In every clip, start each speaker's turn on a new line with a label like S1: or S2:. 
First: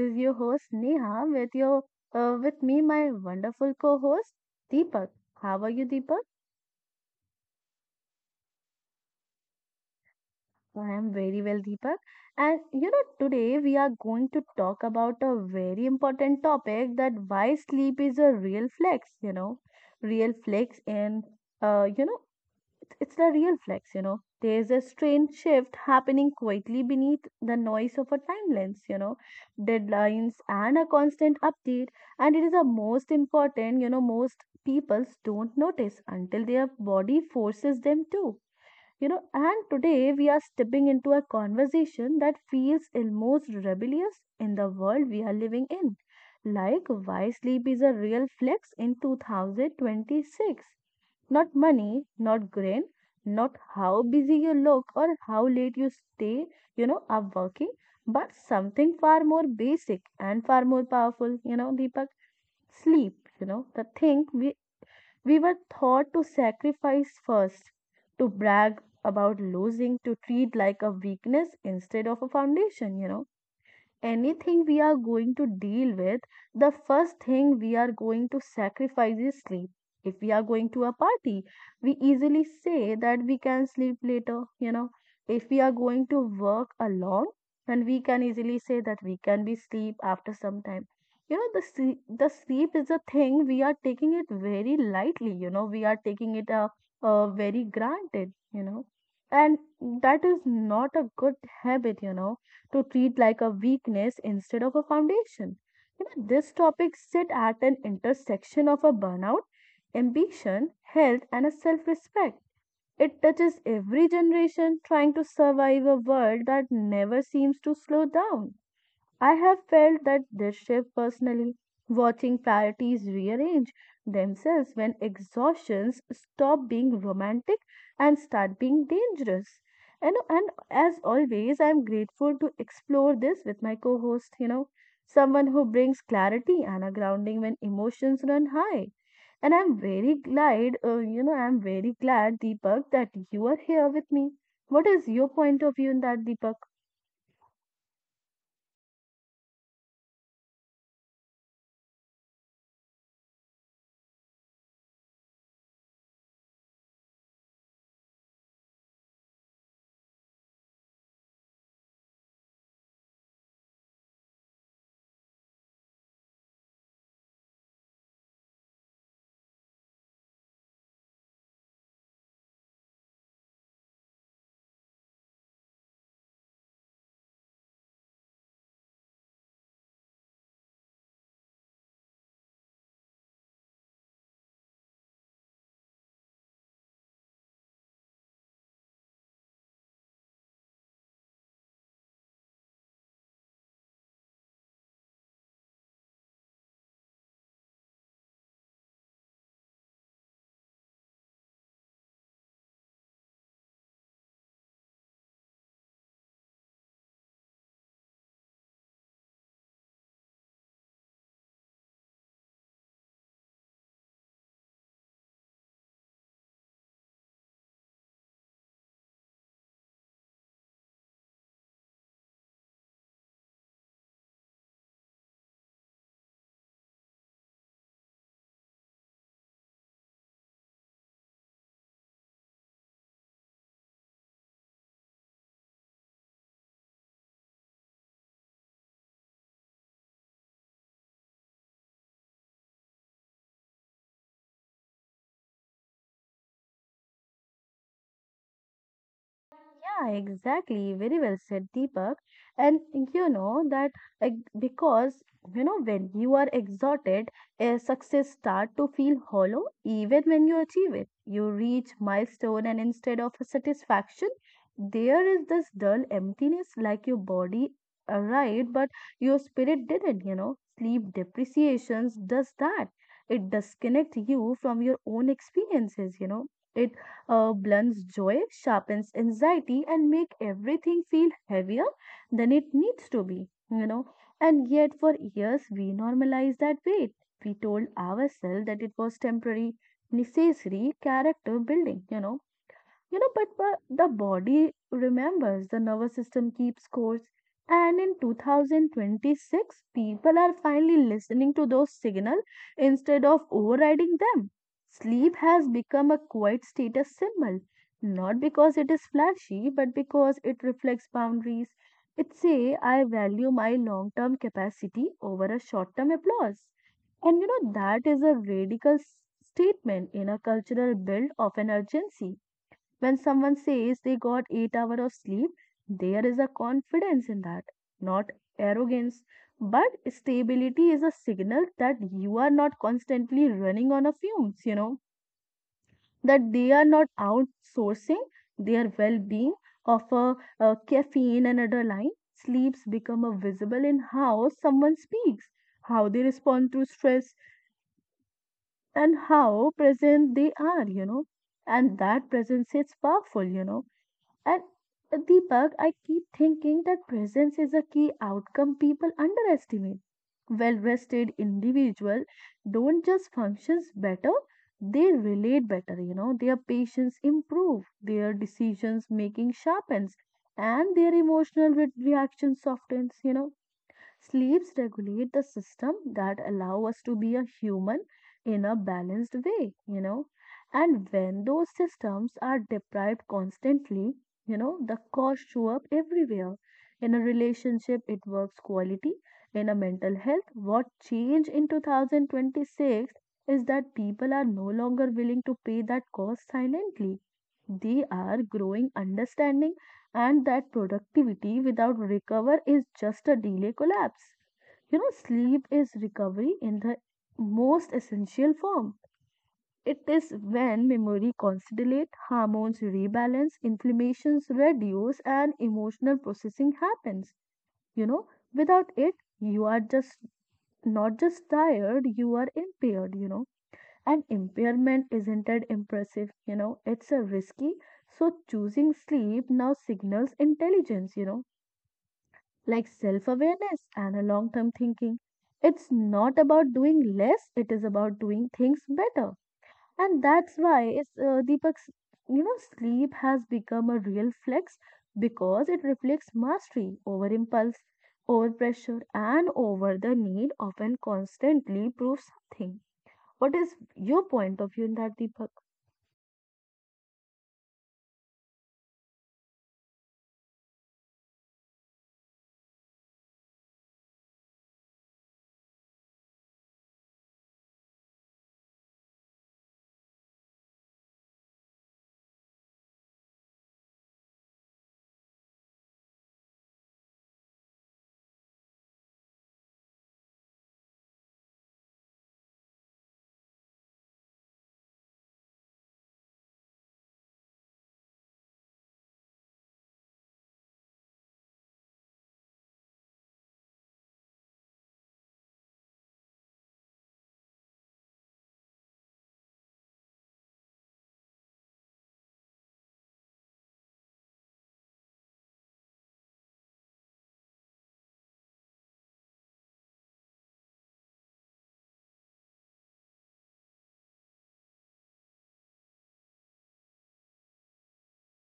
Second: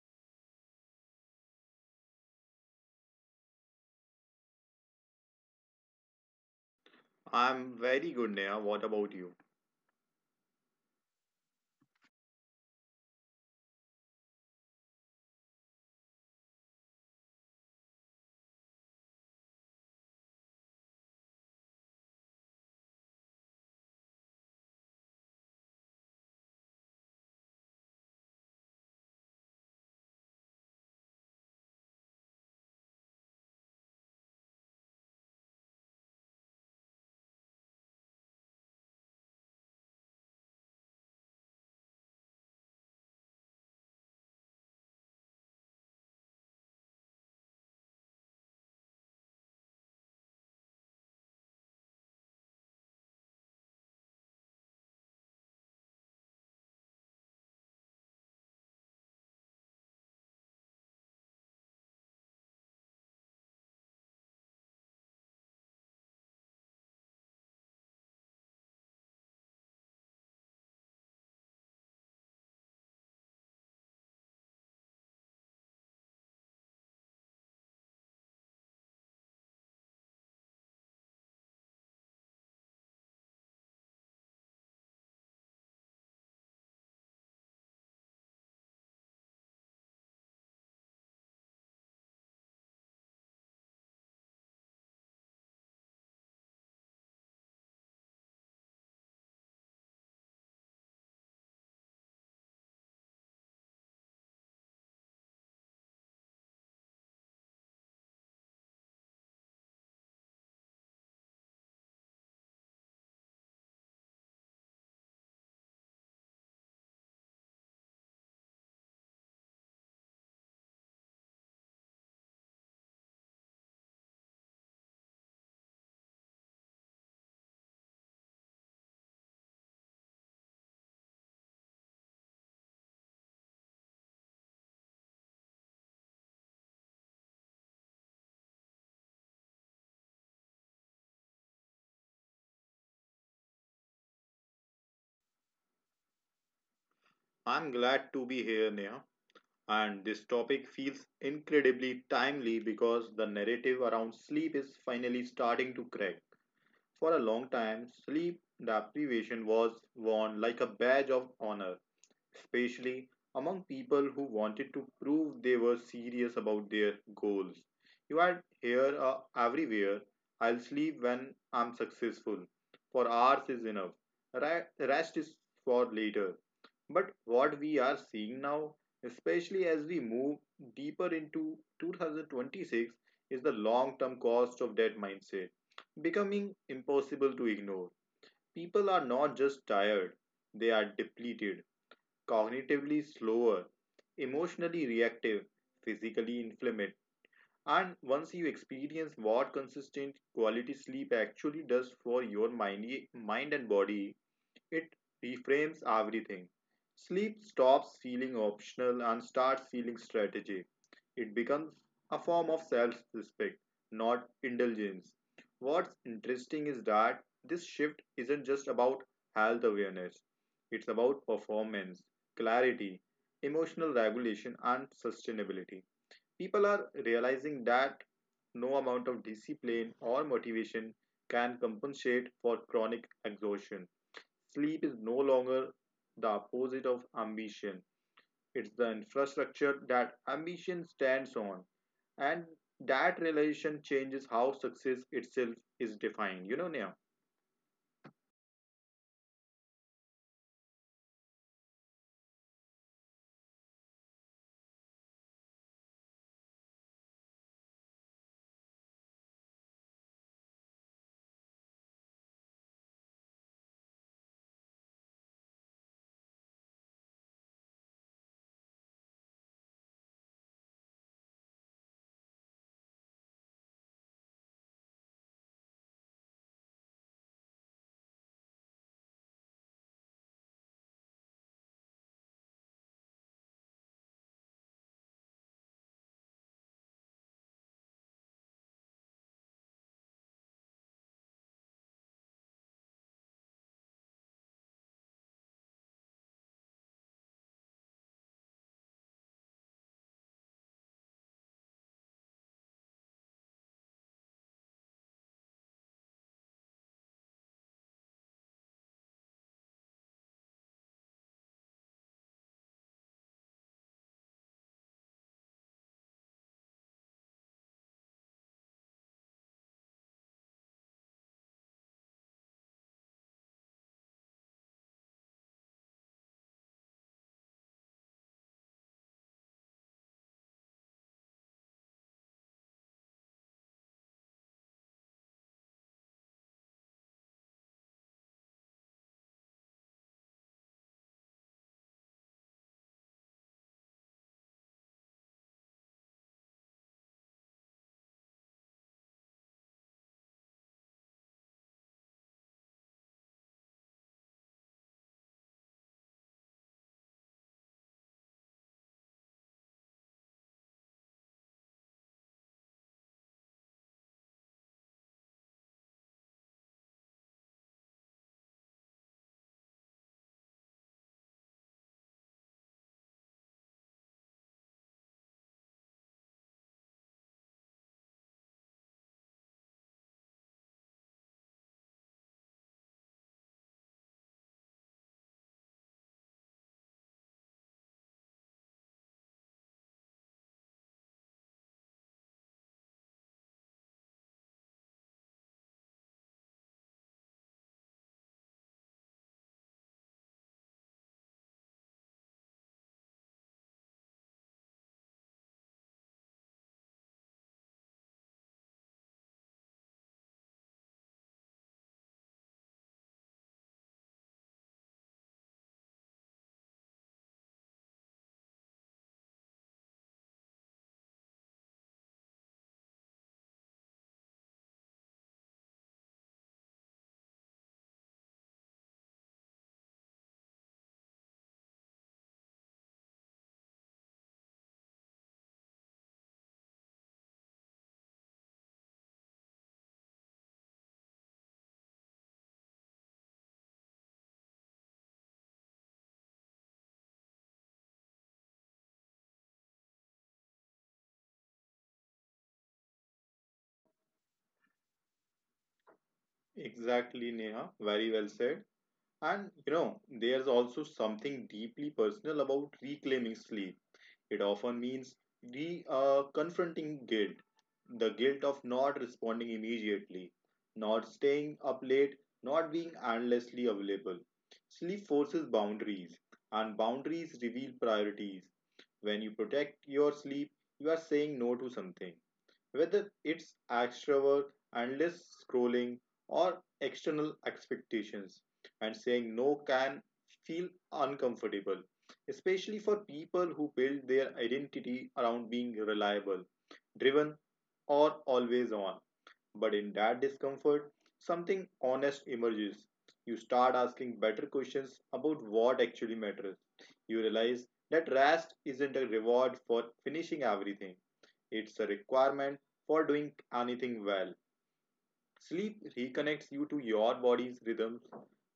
S1: is your host Neha with your with me my wonderful co-host Deepak. How are you Deepak?
S2: I'm very good, Neha. What about you?
S1: I am very well Deepak. And you know today we are going to talk about a very important topic that why sleep is a real flex, you know, real flex in uh, you know it's a real flex, you know. There's a strange shift happening quietly beneath the noise of a timelines, you know, deadlines and a constant update. And it is the most important, you know, most peoples don't notice until their body forces them to. You know, and today we are stepping into a conversation that feels almost rebellious in the world we are living in. Like why sleep is a real flex in 2026, not money, not grain, not how busy you look or how late you stay, you know, up working, but something far more basic and far more powerful, you know, Deepak. Sleep, you know, the thing we were taught to sacrifice first, to brag about losing, to treat like a weakness instead of a foundation, you know anything we are going to deal with, the first thing we are going to sacrifice is sleep. If we are going to a party, we easily say that we can sleep later, you know. If we are going to work alone, then we can easily say that we can be sleep after some time. You know, the sleep is a thing we are taking it very lightly, you know, we are taking it a very granted, you know and that is not a good habit you know to treat like a weakness instead of a foundation. You know, this topic sit at an intersection of a burnout, ambition, health, and a self-respect. It touches every generation trying to survive a world that never seems to slow down. I have felt that their shift personally, watching priorities rearrange themselves when exhaustions stop being romantic and start being dangerous. You know, and as always, I'm grateful to explore this with my co host, you know, someone who brings clarity and a grounding when emotions run high. And I'm very glad, I'm very glad, Deepak, that you are here with me. What is your point of view in that, Deepak?
S2: I'm glad to be here, Neha. And this topic feels incredibly timely because the narrative around sleep is finally starting to crack. For a long time, sleep deprivation was worn like a badge of honor, especially among people who wanted to prove they were serious about their goals. You had here everywhere, I'll sleep when I'm successful, for hours is enough, rest is for later. But what we are seeing now, especially as we move deeper into 2026, is the long term cost of that mindset becoming impossible to ignore. People are not just tired, they are depleted, cognitively slower, emotionally reactive, physically inflamed. And once you experience what consistent quality sleep actually does for your mind and body, it reframes everything. Sleep stops feeling optional and starts feeling strategic. It becomes a form of self respect, not indulgence. What's interesting is that this shift isn't just about health awareness, it's about performance, clarity, emotional regulation, and sustainability. People are realizing that no amount of discipline or motivation can compensate for chronic exhaustion. Sleep is no longer the opposite of ambition. It's the infrastructure that ambition stands on. And that realization changes how success itself is defined. You know, Neha?
S1: Yeah, exactly. Very well said, Deepak. And you know that uh, because you know when you are exhausted, success start to feel hollow even when you achieve it. You reach milestone and instead of satisfaction, there is this dull emptiness like your body arrived but your spirit didn't, you know. Sleep depreciations does that. It disconnects you from your own experiences, you know. It blunts joy, sharpens anxiety, and make everything feel heavier than it needs to be, you know. And yet, for years, we normalized that weight. We told ourselves that it was temporary, necessary character building, you know, but the body remembers, the nervous system keeps scores. And in 2026, people are finally listening to those signals instead of overriding them. Sleep has become a quiet status symbol, not because it is flashy, but because it reflects boundaries. It say I value my long-term capacity over a short-term applause. And you know, that is a radical statement in a cultural build of an urgency. When someone says they got 8 hours of sleep, there is a confidence in that, not arrogance. But stability is a signal that you are not constantly running on a fumes, you know, that they are not outsourcing their well being of a caffeine and adrenaline. Sleeps become a visible in how someone speaks, how they respond to stress, and how present they are, you know and that presence is powerful you know and Deepak, I keep thinking that presence is a key outcome people underestimate. Well rested individual don't just functions better, they relate better, you know, their patience improve, their decisions making sharpens, and their emotional reaction softens, you know Sleeps regulate the system that allow us to be a human in a balanced way, you know. And when those systems are deprived constantly, you know, the costs show up everywhere. In a relationship, it works quality. In a mental health, what change in 2026 is that people are no longer willing to pay that cost silently. They are growing understanding and that productivity without recover is just a delay collapse you know sleep is recovery in the most essential form it is when memory consolidates, hormones rebalance inflammations reduce and emotional processing happens you know without it you are just not just tired you are impaired you know and impairment isn't it impressive you know it's a risky so choosing sleep now signals intelligence you know like self awareness and a long term thinking. It's not about doing less, it is about doing things better. And that's why it's, Deepak's, you know, sleep has become a real flex because it reflects mastery over impulse, over pressure, and over the need of an constantly prove something. What is your point of view in that, Deepak?
S2: Exactly, Neha. Very well said. And you know, there's also something deeply personal about reclaiming sleep. It often means re confronting guilt, the guilt of not responding immediately, not staying up late, not being endlessly available. Sleep forces boundaries, and boundaries reveal priorities. When you protect your sleep, you are saying no to something, whether it's extrovert, endless scrolling, or external expectations. And saying no can feel uncomfortable, especially for people who build their identity around being reliable, driven, or always on. But in that discomfort, something honest emerges. You start asking better questions about what actually matters. You realize that rest isn't a reward for finishing everything, it's a requirement for doing anything well. Sleep reconnects you to your body's rhythms,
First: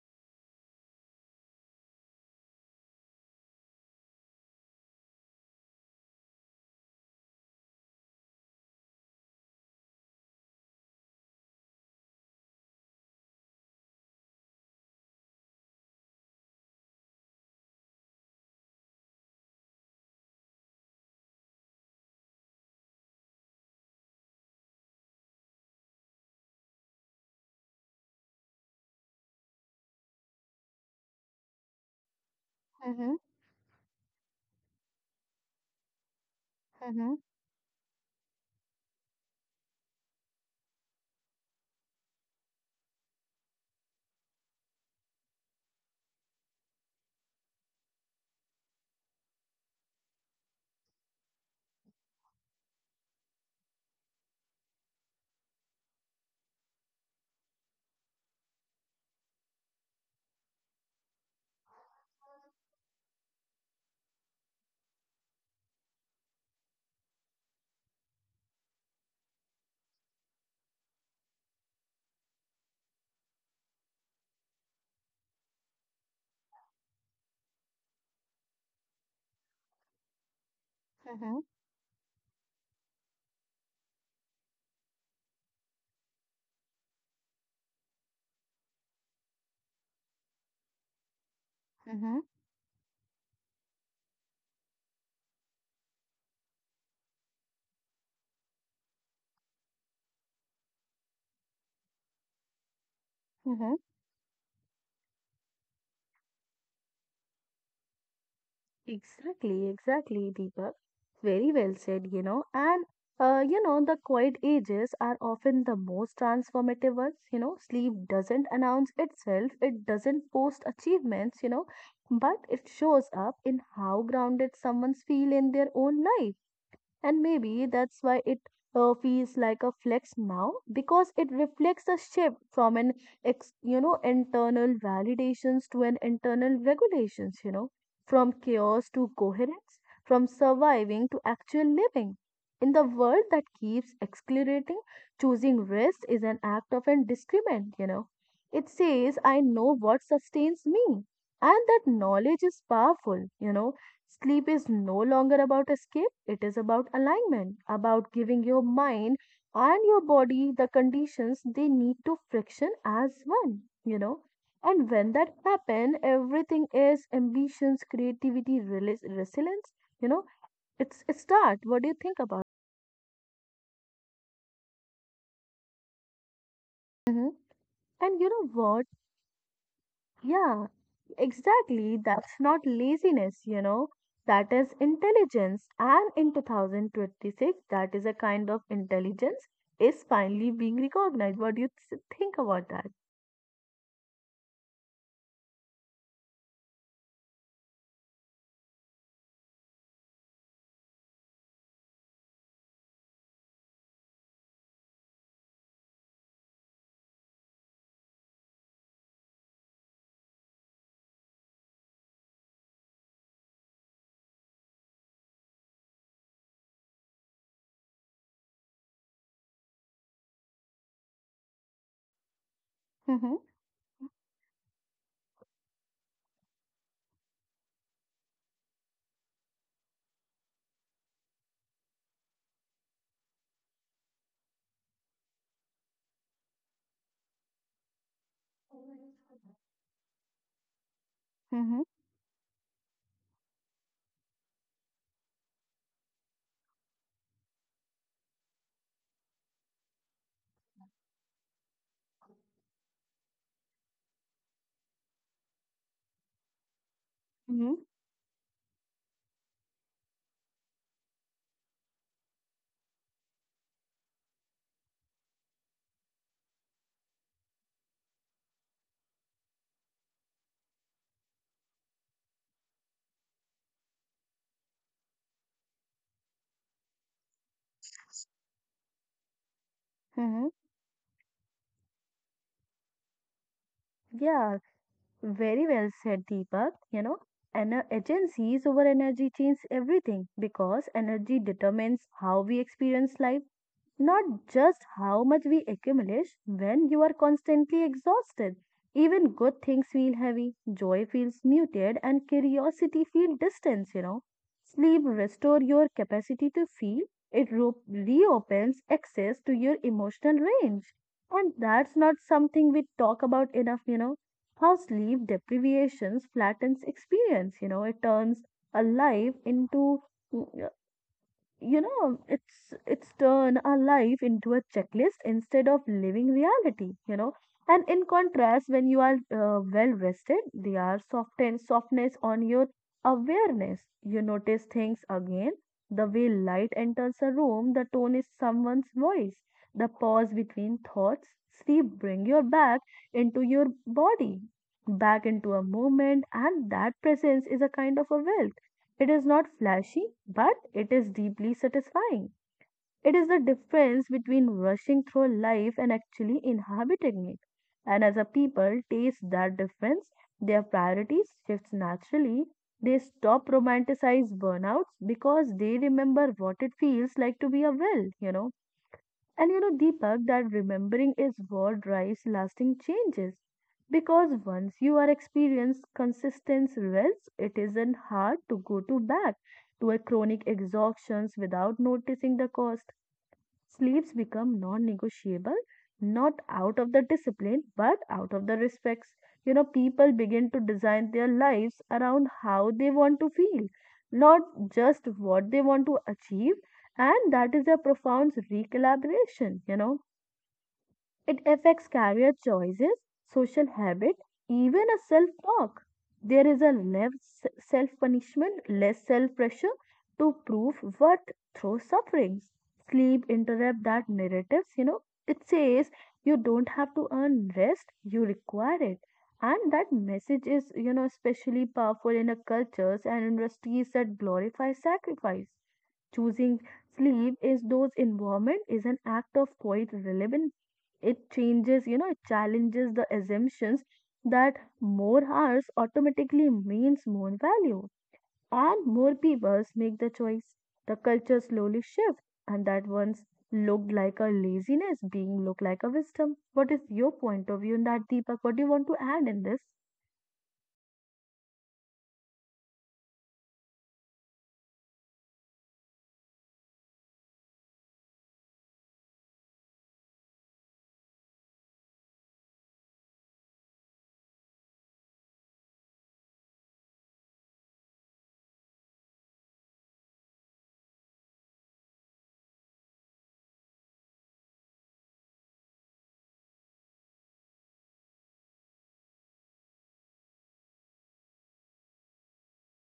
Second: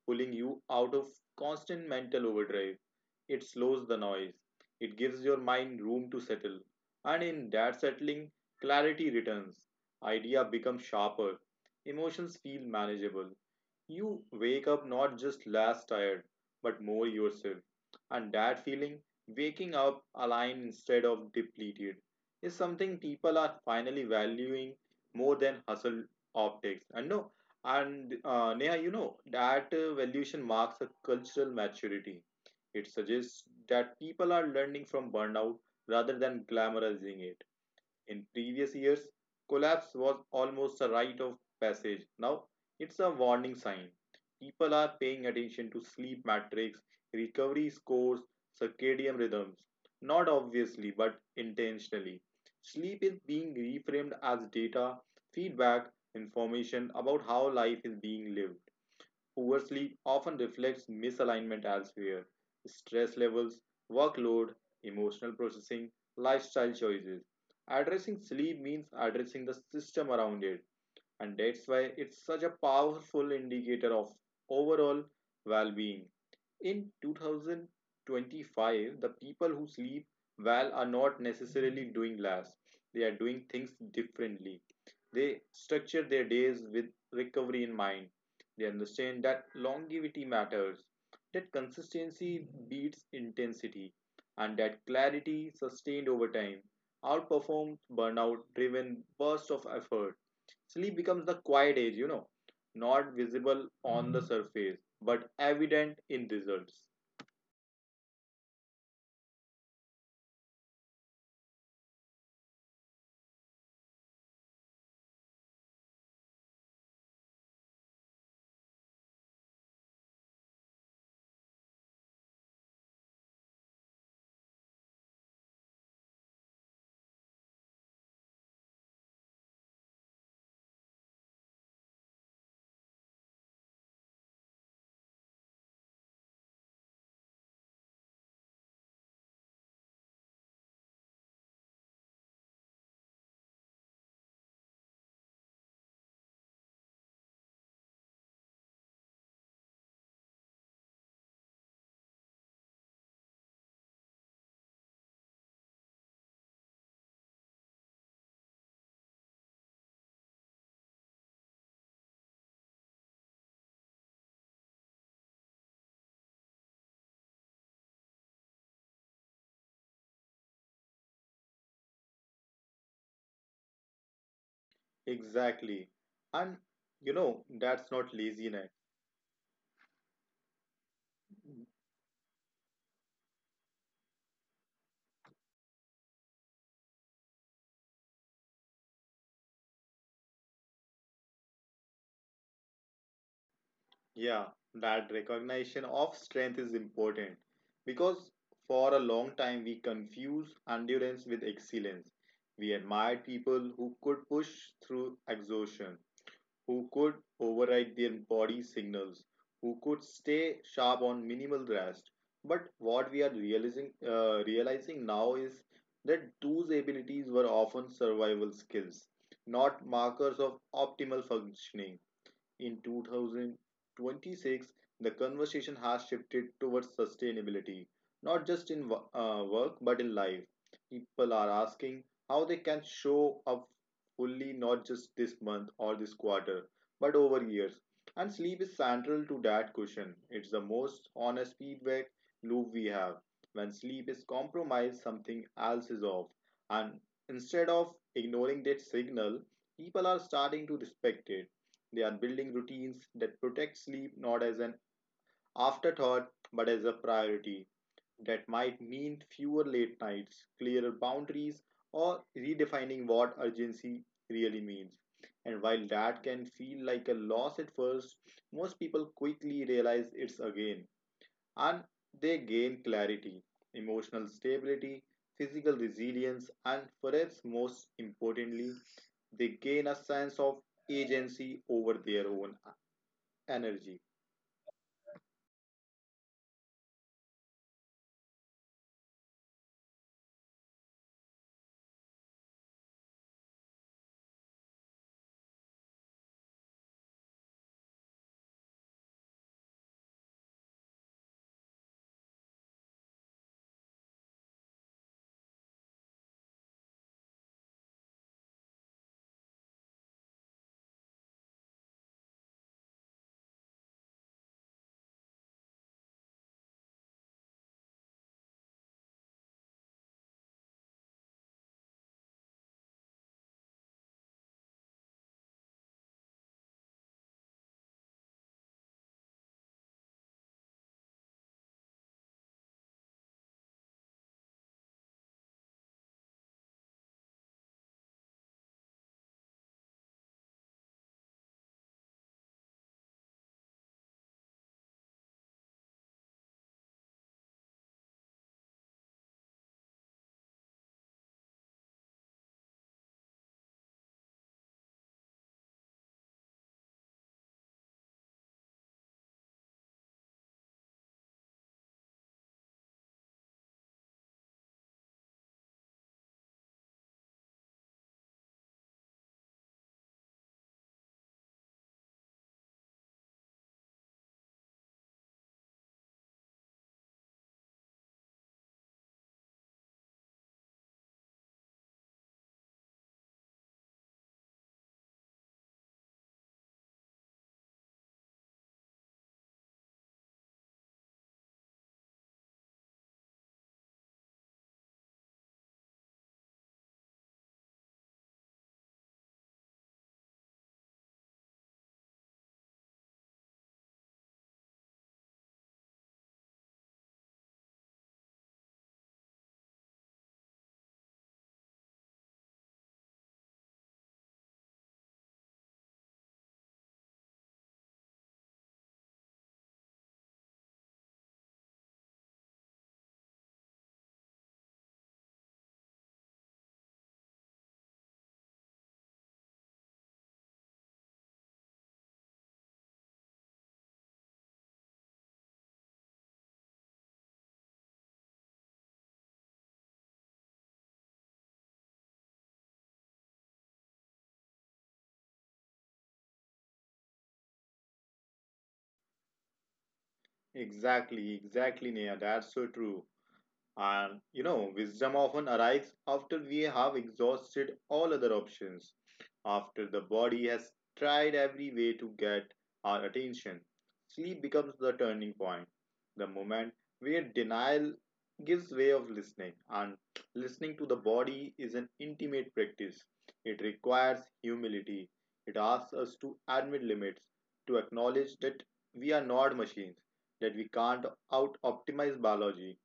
S2: pulling you out of constant mental overdrive. It slows the noise, it gives your mind room to settle, and in that settling, clarity returns. Idea becomes sharper, emotions feel manageable. You wake up not just less tired, but more yourself, and that feeling, waking up aligned instead of depleted, is something people are finally valuing more than hustle optics and no. And Neha, you know that valuation marks a cultural maturity. It
S1: Mm-hmm,
S2: suggests that people are learning from burnout rather than
S1: mm-hmm,
S2: glamorizing it. In previous years, collapse was almost a rite of passage. Now it's a warning sign. People are paying attention to sleep metrics, recovery scores, circadian rhythms. Not obviously, but intentionally. Sleep is being reframed as data, feedback, information about how life is being lived. Poor sleep often reflects misalignment elsewhere, stress levels, workload, emotional processing, lifestyle choices. Addressing sleep means addressing the system around it, and that's why it's such a powerful indicator of overall well being. In 2025, the people who sleep well are not necessarily doing less. They are doing things differently. They structure their days with recovery in mind. They understand that longevity matters, that
S1: mm-hmm,
S2: consistency beats intensity, and that clarity sustained over time outperforms burnout driven bursts of effort. Sleep becomes the quiet age, you know, not visible
S1: mm-hmm.
S2: on the surface, but evident in results.
S1: Exactly, exactly, Deepak. Very well said, you know. And, you know, the quiet ages are often the most transformative ones. You know, sleep doesn't announce itself, it doesn't post achievements, you know, but it shows up in how grounded someone's feel in their own life. And maybe that's why it feels like a flex now because it reflects a shift from an you know internal validations to an internal regulations, you know, from chaos to coherence, from surviving to actual living. In the world that keeps accelerating, choosing rest is an act of discriminant, you know. It says I know what sustains me and that knowledge is powerful, you know Sleep is no longer about escape, it is about alignment, about giving your mind and your body the conditions they need to friction as one, you know. And when that happens, everything is ambitions, creativity, resilience, you know. It's a start. What do you think about
S2: Exactly. And,
S1: it?
S2: you
S1: Mhm.
S2: know, that's not
S1: And you know
S2: laziness.
S1: what? Yeah, exactly. That's not laziness, you know. That is intelligence. And in 2026, that is a kind of intelligence is finally being recognized. What do you think about that?
S2: Yeah, that recognition of strength is important because for a long time we confuse endurance with excellence. We admired people who could push through exhaustion, who could override their body signals, who could stay sharp on minimal rest. But what we are realizing now is that those abilities were often survival skills, not markers of optimal functioning. In
S1: Mm-hmm,
S2: 2026, the conversation has shifted towards sustainability, not just in work but in life. People are asking how they can show up fully, not just this month or this quarter, but over years. And sleep is central to that question. It's the most honest
S1: mm-hmm,
S2: feedback loop we have. When sleep is compromised, something else is off. And instead of ignoring that signal, people are starting to respect it. They are building routines that protect sleep, not as an afterthought but as a priority.
S1: mm-hmm,
S2: That might mean fewer late nights, clearer boundaries, or redefining what urgency really means. And while that can feel like a loss at first, most people quickly realize it's a gain, and they gain clarity, emotional stability, physical resilience, and perhaps most importantly, they gain a sense
S1: mm-hmm.
S2: of agency over their own energy.
S1: Yeah, very well said, Deepak. You know, and agencies over energy change everything because energy determines how we experience life. Not just how much we accumulate when you are constantly exhausted. Even good things feel heavy, joy feels muted, and curiosity feels distant, you know. Sleep restores your capacity to feel, it reopens access to your emotional range. And that's not something we talk about enough, you know. How sleep deprivations flattens experience, you know, it turns a life into mm, you know it's turn our life into a checklist instead of living reality you know and in contrast when you are well rested they are soften softness on your awareness you notice things again the way light enters a room the tone is someone's voice the pause between thoughts sleep bring your back into your body back into a moment and that presence is a kind of a wealth it is not flashy, but it is deeply satisfying. It is the difference between rushing through life and actually inhabiting it. And as a people taste that difference, their priorities shifts naturally. They stop romanticize burnouts because they remember what it feels like to be a well, you know. And you know, Deepak, that remembering is what drives lasting changes. Because once you are experienced consistent risks, it isn't hard to go to back to a chronic exhaustions without noticing the cost. Sleeps become non negotiable, not out of the discipline, but out of the respects. You know, people begin to design their lives around how they want to feel, not just what they want to achieve. And that is a profound recollaboration, you know it affects career choices, social habit, even a self talk. There is a less self punishment, less self pressure to prove worth through sufferings. Sleep interrupt that narratives, you know. It says you don't have to earn rest, you require it. And that message is, you know, especially powerful in a cultures and industries that glorify sacrifice. Choosing sleep is those environment is an act of quite relevant it changes, you know, it challenges the assumptions that more hours automatically means more value. And more people make the choice. The culture slowly shifts, and that once looked like a laziness being looked like a wisdom. What is your point of view in that, Deepak? What do you want to add in this?
S2: Exactly, exactly, Nia. That's so true. And you know, wisdom often arrives after we have exhausted all other options, after the body has tried every way to get our attention. Sleep becomes the turning point, the moment where denial gives way of listening. And listening to the body is an intimate practice. It requires humility. It asks us to admit limits, to acknowledge that we are not machines, that we can't out optimize biology,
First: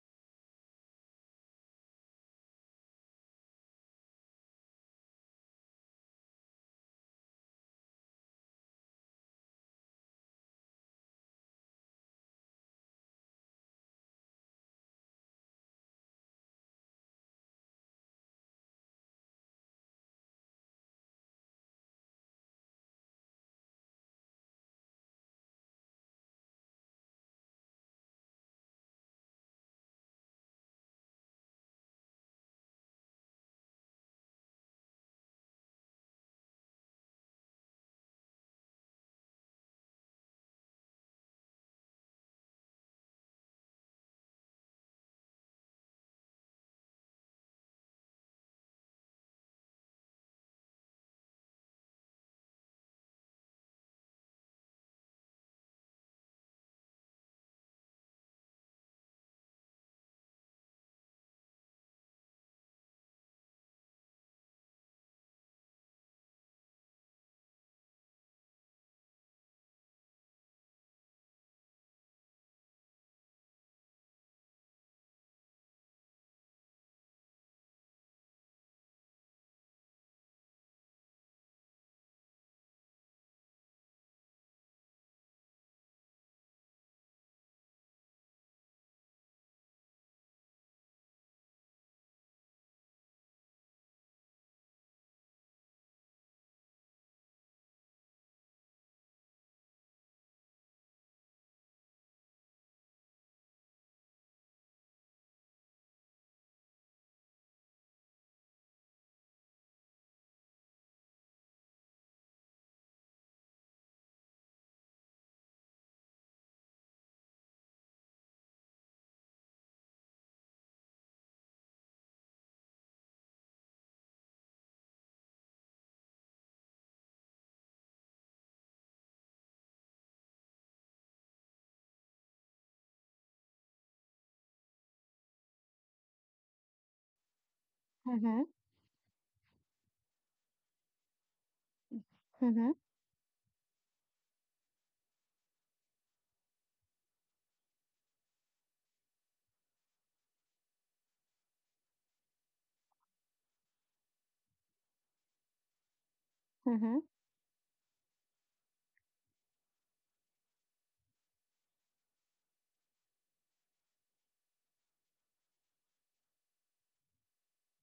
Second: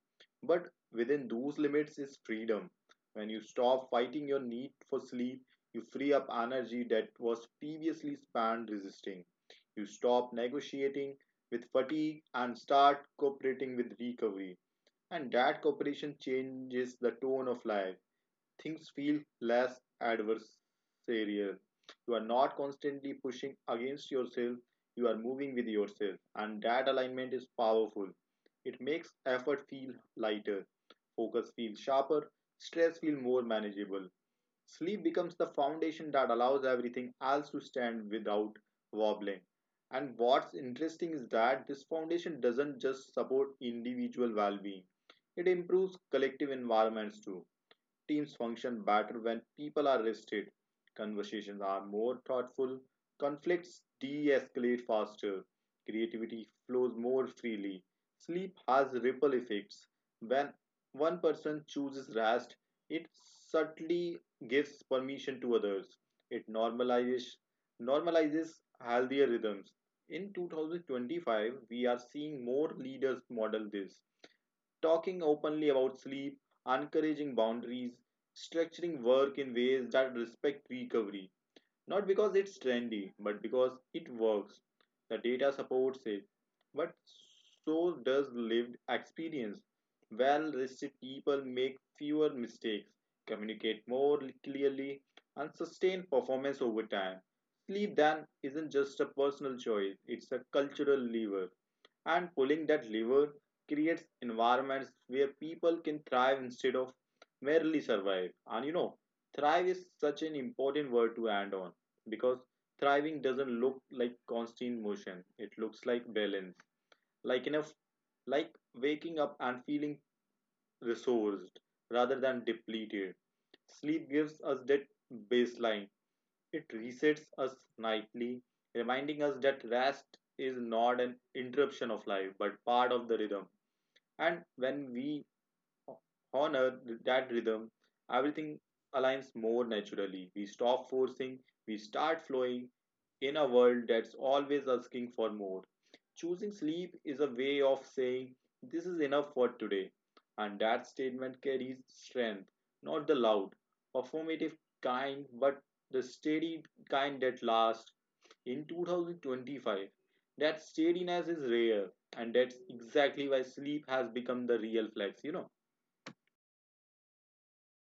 S2: but within those limits is freedom. When you stop fighting your need for sleep, you free up energy that was previously spent resisting. You stop negotiating with fatigue and start cooperating with recovery. And that cooperation changes the tone of life, things feel less adversarial. You are not constantly pushing against yourself, you are moving with yourself, and that alignment is powerful. It makes effort feel lighter, focus feels sharper, stress feel more manageable. Sleep becomes the foundation that allows everything else to stand without wobbling. And what's interesting is that this foundation doesn't just support individual well being, it improves collective environments too. Teams function better when people are rested. Conversations are more thoughtful. Conflicts de escalate faster. Creativity flows more freely. Sleep has ripple effects. When one person chooses rest, it subtly gives permission to others. It normalizes healthier rhythms. In 2025, we are seeing more leaders model this, talking openly about sleep, encouraging boundaries, structuring work in ways that respect recovery. Not because it's trendy, but because it works. The data supports it. But so does lived experience. Well rested people make fewer mistakes, communicate more clearly, and sustain performance over time. Sleep then isn't just a personal choice, it's a cultural lever. And pulling that lever creates environments where people can thrive instead of merely survive. And you know, thrive is such an important word to end on, because thriving doesn't look like constant motion, it looks like balance, like enough, like waking up and feeling resourced rather than depleted. Sleep gives us that baseline, it resets us nightly, reminding us that rest is not an interruption of life but part of the rhythm. And when we honor that rhythm,
S1: Mm-hmm.
S2: everything aligns more naturally. We stop forcing, we start flowing
S1: Mm-hmm.
S2: in a world that's always asking for more. Choosing sleep is a way of saying, "This is enough for today." And that statement carries strength, not the loud, performative kind, but the steady
S1: Mm-hmm.
S2: kind that lasts. In 2025, that steadiness is rare, and that's exactly why sleep has become the real flex, you know.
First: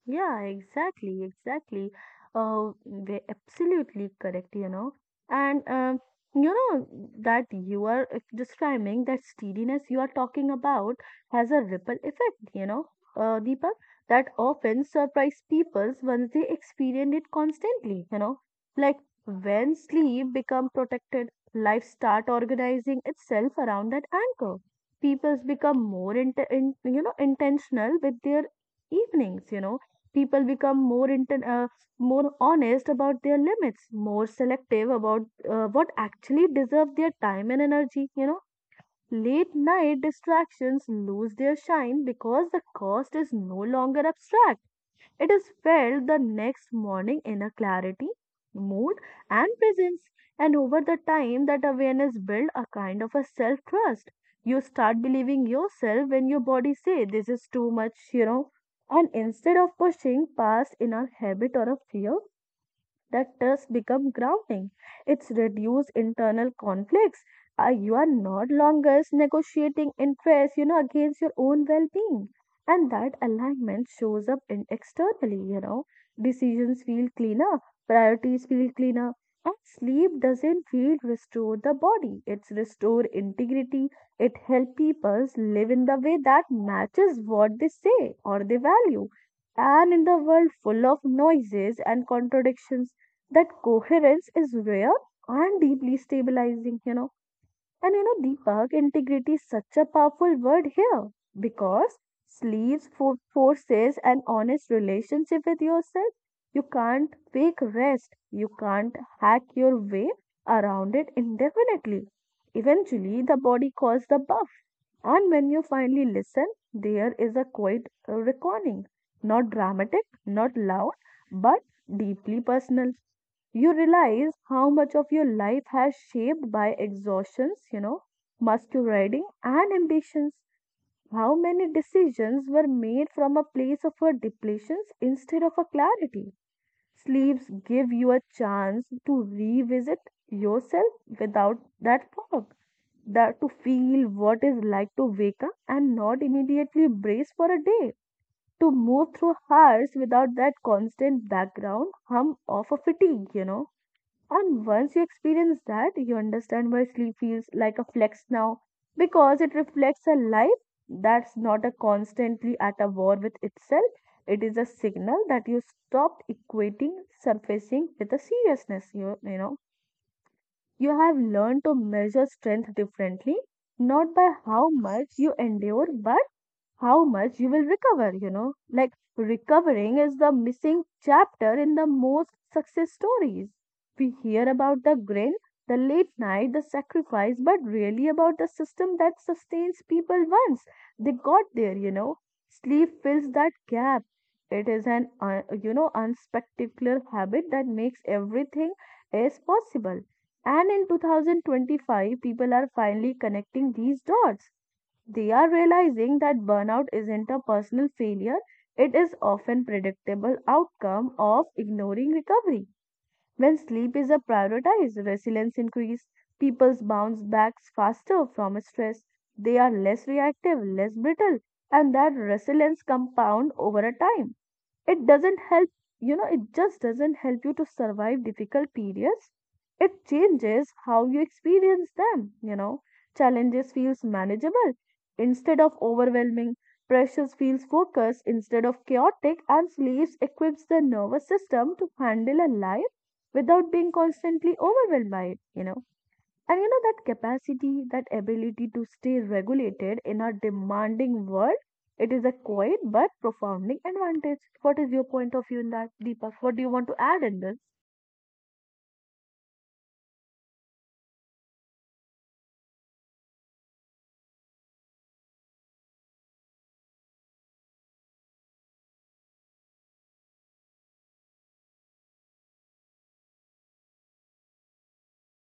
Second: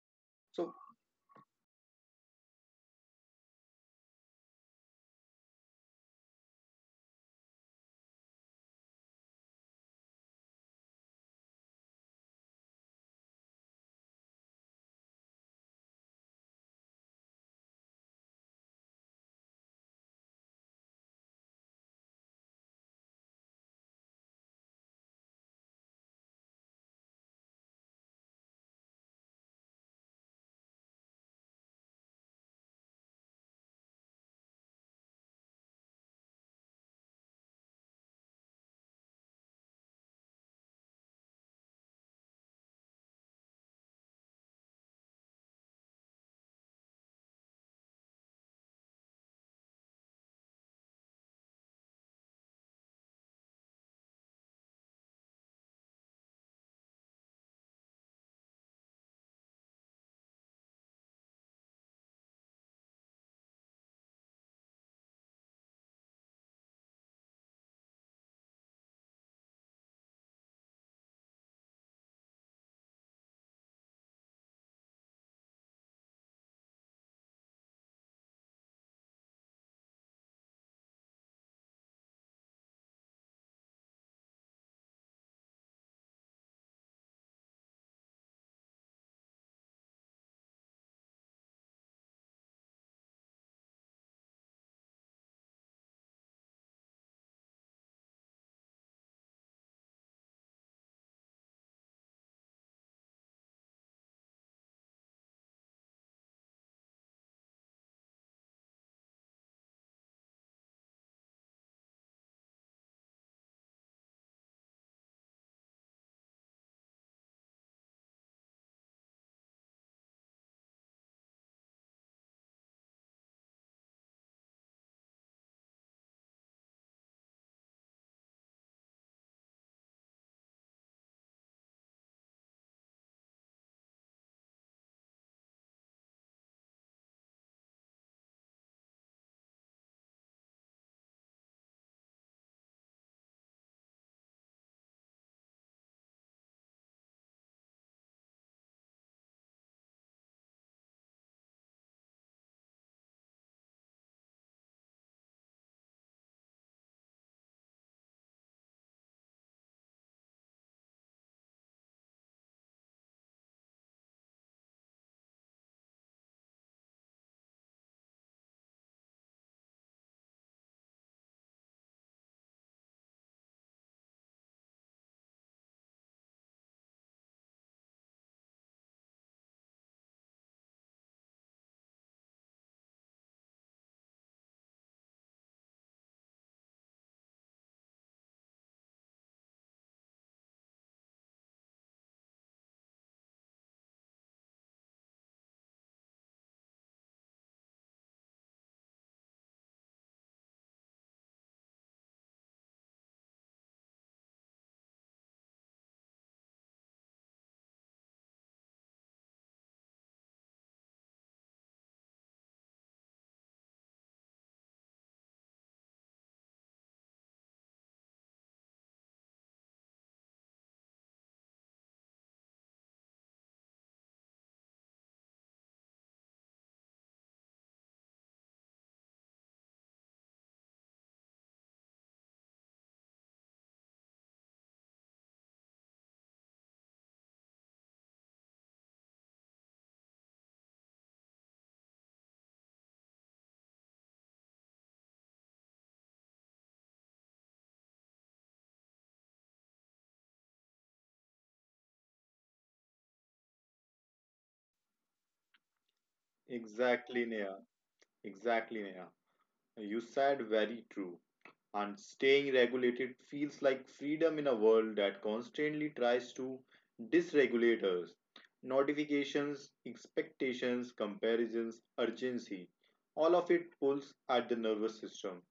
S1: Yeah,
S2: So
S1: exactly, exactly. They absolutely correct, you know. And you know that you are describing that steadiness you are talking about has a ripple effect, you know, Deepak, that often surprise people once they experience it constantly, you know. Like when sleep become protected, life start organizing itself around that anchor. People become more, you know, intentional with their evenings, you know people become more more honest about their limits more selective about what actually deserve their time and energy you know late night distractions lose their shine because the cost is no longer abstract it is felt the next morning in a clarity, mood, and presence. And over the time, that awareness builds a kind of a self trust. You start believing yourself when your body say this is too much, you know. And instead of pushing past in a habit or a fear, that does become grounding. It's reduce internal conflicts. You are not longer negotiating interests, you know, against your own well-being. And that alignment shows up in externally, you know. Decisions feel cleaner, priorities feel cleaner, and sleep doesn't feel restore the body. It's restore integrity. It help people live in the way that matches what they say or they value and in the world full of noises and contradictions that coherence is rare and deeply stabilizing, you know. And you know, Deepak, integrity is such a powerful word here because sleeves for forces an honest relationship with yourself. You can't fake rest, you can't hack your way around it indefinitely. Eventually, the body calls the bluff and when you finally listen, there is a quiet reckoning, not dramatic, not loud, but deeply personal. You realize how much of your life has shaped by exhaustions, you know, masquerading and ambitions. How many decisions were made from a place of a depletions instead of a clarity. Sleeves give you a chance to revisit yourself without that fog, that to feel what is like to wake up and not immediately brace for a day, to move through hours without that constant background hum of a fatigue, you know. And once you experience that, you understand why sleep feels like a flex now because it reflects a life that's not a constantly at a war with itself. It is a signal that you stopped equating surfacing with a seriousness. You you have learned to measure strength differently, not by how much you endure, but how much you will recover, you know. Like recovering is the missing chapter in the most success stories. We hear about the grin, the late night, the sacrifice, but really about the system that sustains people once they got there, you know. Sleep fills that gap. It is an, you know, unspectacular habit that makes everything is possible. And in 2025, people are finally connecting these dots they are realizing that burnout isn't a personal failure, it is often predictable outcome of ignoring recovery. When sleep is a prioritized, resilience increase, people bounce back faster from stress. They are less reactive, less brittle, and that resilience compound over a time. It doesn't help, you know, it just doesn't help you to survive difficult periods. It changes how you experience them, you know. Challenges feels manageable instead of overwhelming. Pressures feels focused instead of chaotic and sleeps equips the nervous system to handle a life without being constantly overwhelmed by it, you know and you know that capacity, that ability to stay regulated in a demanding world, it is a quiet but profounding advantage. What is your point of view in that, Deepak? What do you want to
S2: exactly,
S1: add in
S2: Neha.
S1: this?
S2: Exactly, Neha. You said very true. And staying regulated feels like freedom in a world that constantly tries to dysregulate us. Notifications, expectations, comparisons, urgency, all of it pulls at the nervous system,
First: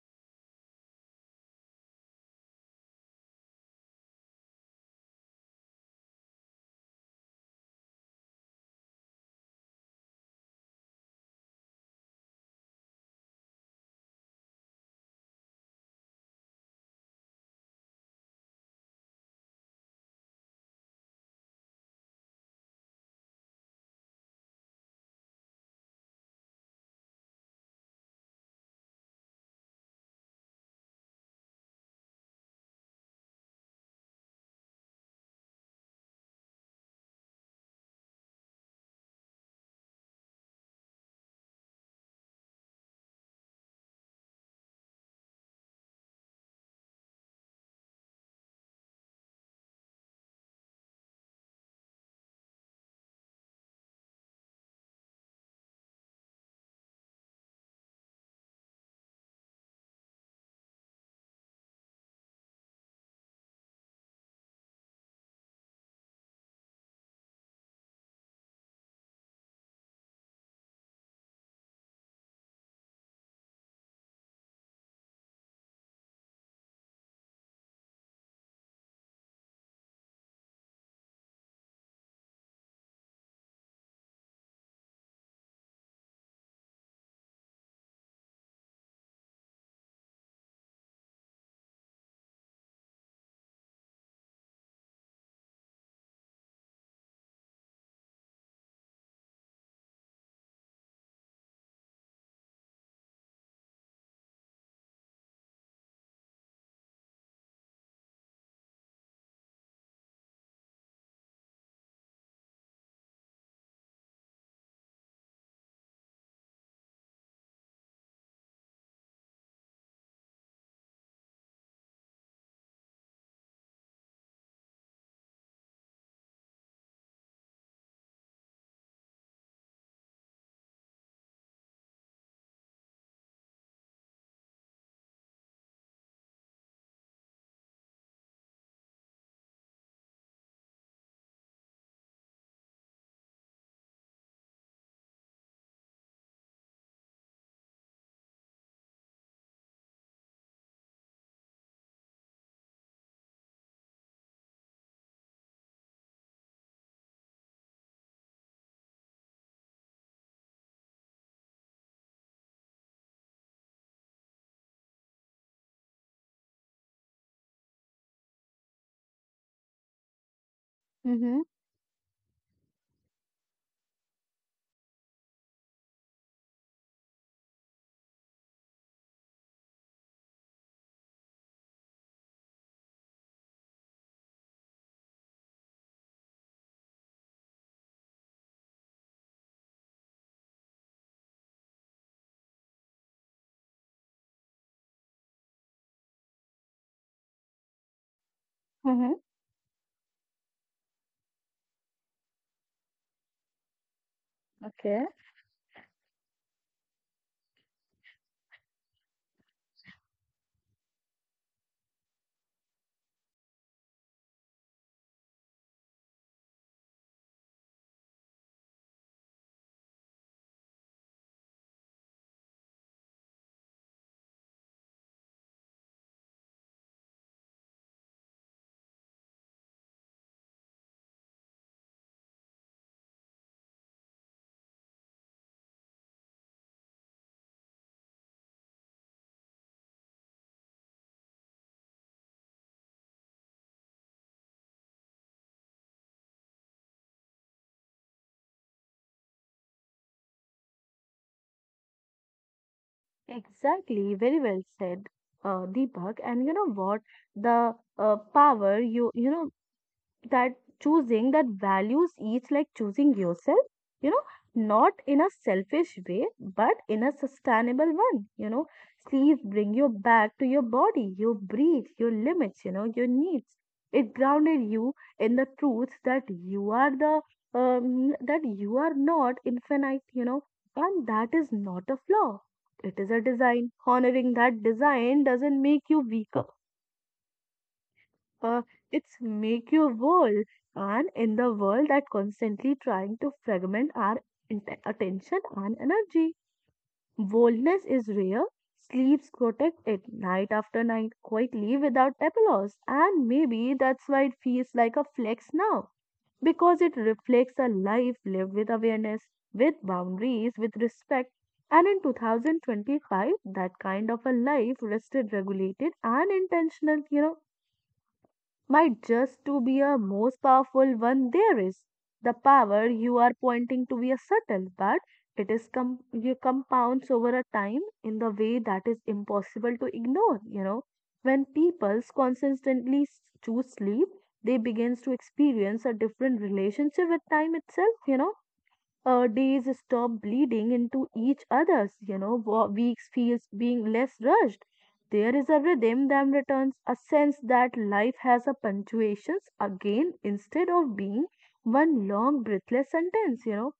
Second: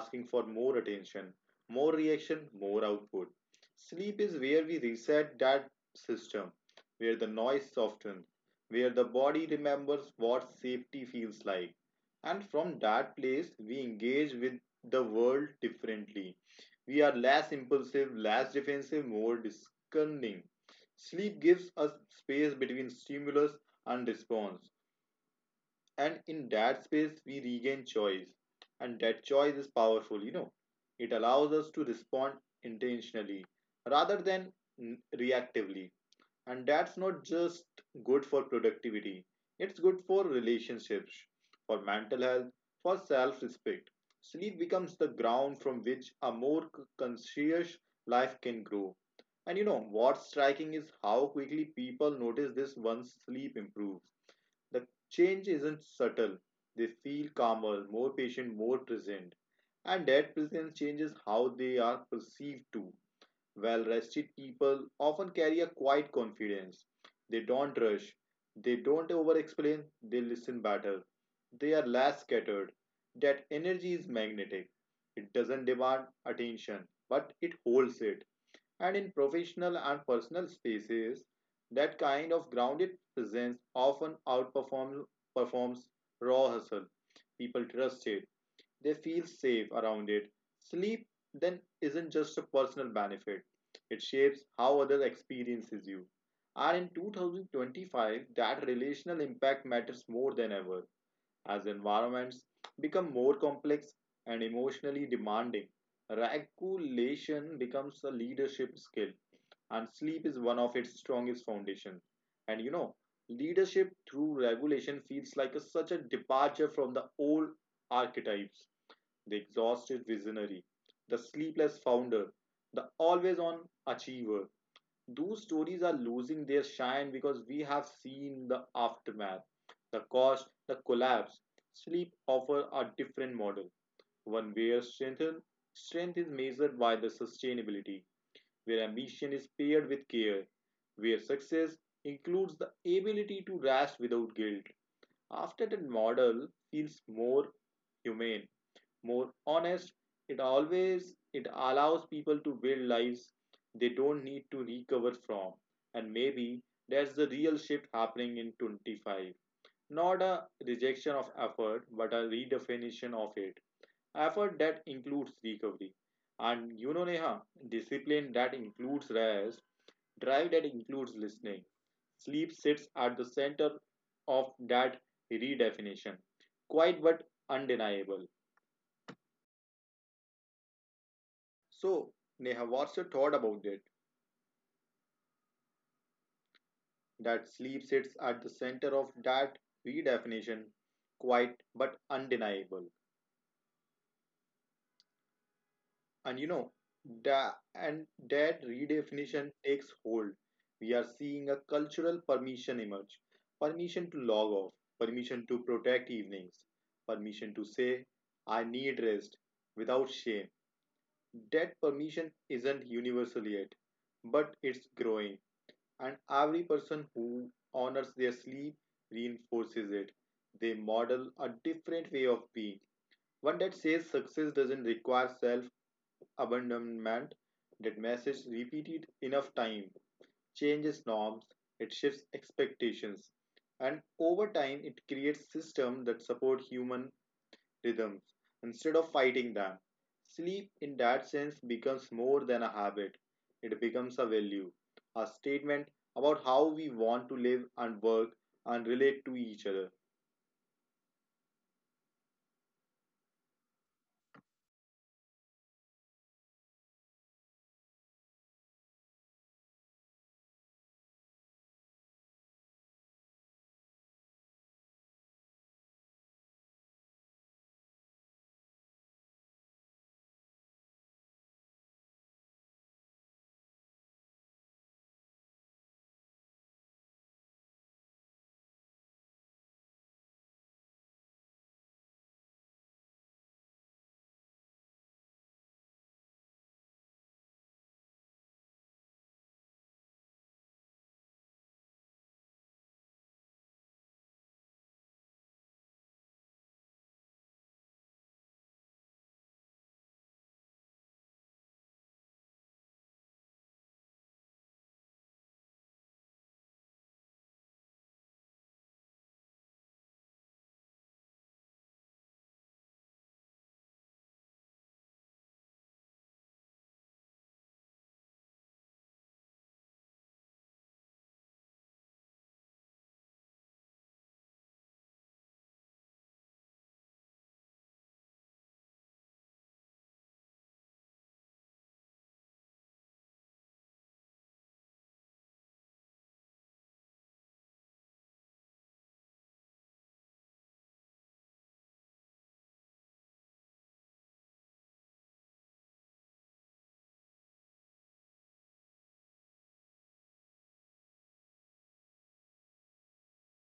S2: asking for more attention, more reaction, more output. Sleep is where we reset that system, where the noise softens, where the body remembers what safety feels like. And from that place, we engage with the world differently. We are less impulsive, less defensive, more discerning. Sleep gives us space between stimulus and response, and in that space we regain choice, and that choice is powerful, you know. It allows us to respond intentionally rather than reactively. And that's not just good for productivity, it's good for relationships, for mental health, for self respect. Sleep becomes the ground from which a more conscious life can grow. And you know what's striking is how quickly people notice this once sleep improves, the change isn't subtle. They feel calmer, more patient, more present. And that presence changes how they are perceived too. Well rested people often carry a quiet confidence. They don't rush, they don't over explain, they listen better. They are less scattered. That energy is magnetic. It doesn't demand attention, but it holds it. And in professional and personal spaces, that kind of grounded presence often outperforms performs raw hustle. People trust it, they feel safe around it. Sleep then isn't just a personal benefit, it shapes how others experiences you. And in 2025, that relational impact matters more than ever. As environments become more complex and emotionally demanding, regulation becomes a leadership skill, and sleep is one of its strongest foundations. And you know, leadership through regulation feels like such a departure from the old archetypes: the exhausted visionary, the sleepless founder, the always on achiever. Those stories are losing their shine because we have seen the aftermath, the cost, the collapse. Sleep offers a different model, one where strength is measured by the sustainability, where ambition is paired with care, where success includes the ability to rest without guilt. After that model feels more humane, more honest. It allows people to build lives they don't need to recover from. And maybe that's the real shift happening in '25. Not a rejection of effort, but a redefinition of it. Effort that includes recovery. And Neha, discipline that includes rest, drive that includes
S1: Mm-hmm.
S2: listening. Sleep sits at the center of that redefinition. Quite but undeniable. So, Neha, what's your thought about it? That sleep sits at the center of that redefinition, quite but undeniable. And that
S1: Mm-hmm.
S2: redefinition takes hold. We are seeing a cultural permission emerge, permission to log off,
S1: Okay.
S2: permission to protect evenings, permission to say, I need rest without shame. That permission isn't universal yet, but it's growing. And every person who honors their sleep reinforces it. They model a different way of being, one that says success doesn't require self abandonment. That message, repeated enough time, changes norms, it shifts expectations, and over time, it creates systems that support human rhythms instead of fighting them. Sleep, in that sense, becomes more than a habit, it becomes a value, a statement about how we want to live and work and relate to each other.
S1: Exactly, very well said, Deepak. And you know what? The power you you know that choosing that values each like choosing yourself you know not in a selfish way but in a sustainable one you know sleep bring you back to your body your breathe your limits you know your needs it grounded you in the truth that you are the that you are not infinite you know and that is not a flaw it is a design honoring that design doesn't make you weaker uh, it's make your world and in the world that constantly trying to fragment our attention and energy boldness is rare sleeps protect it night after night quietly without applause and maybe that's why it feels like a flex now because it reflects a life lived with awareness with boundaries with respect and in 2025 that kind of a life rested regulated and intentional you know might just to be a most powerful one there is. The power you are pointing to be a subtle, but it is you compounds over a time in the way that is impossible to ignore, you know. When people consistently choose sleep, they begins to experience a different relationship with time itself, you know days stop bleeding into each other's, you know, weeks feels being less rushed. There is a rhythm that returns, a sense that life has a punctuations again instead of being one long breathless sentence, you know.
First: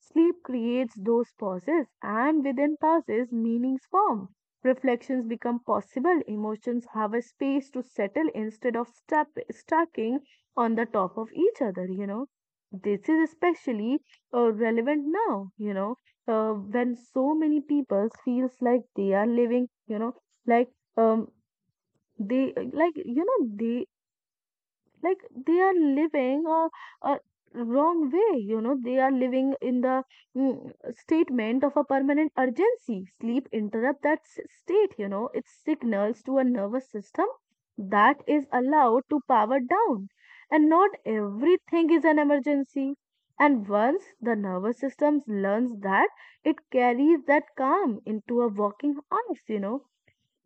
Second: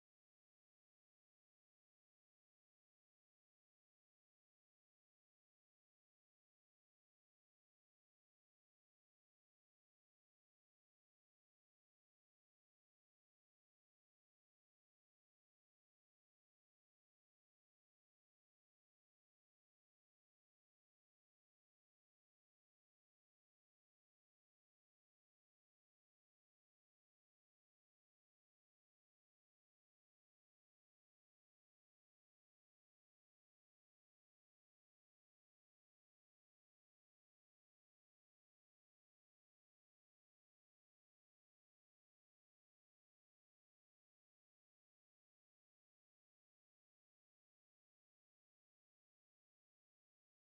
S1: Sleep creates those pauses, and within pauses, meanings form. Reflections become possible, emotions have a space to settle instead of stuck stacking on the top of each other, you know. This is especially relevant now, you know, when so many people feels like they are living, you know, like um they like they are living a wrong way you know they are living in the mm, statement of a permanent urgency sleep interrupt that state you know it signals to a nervous system that is allowed to power down and not everything is an emergency and once the nervous system learns that it carries that calm into a working hours you know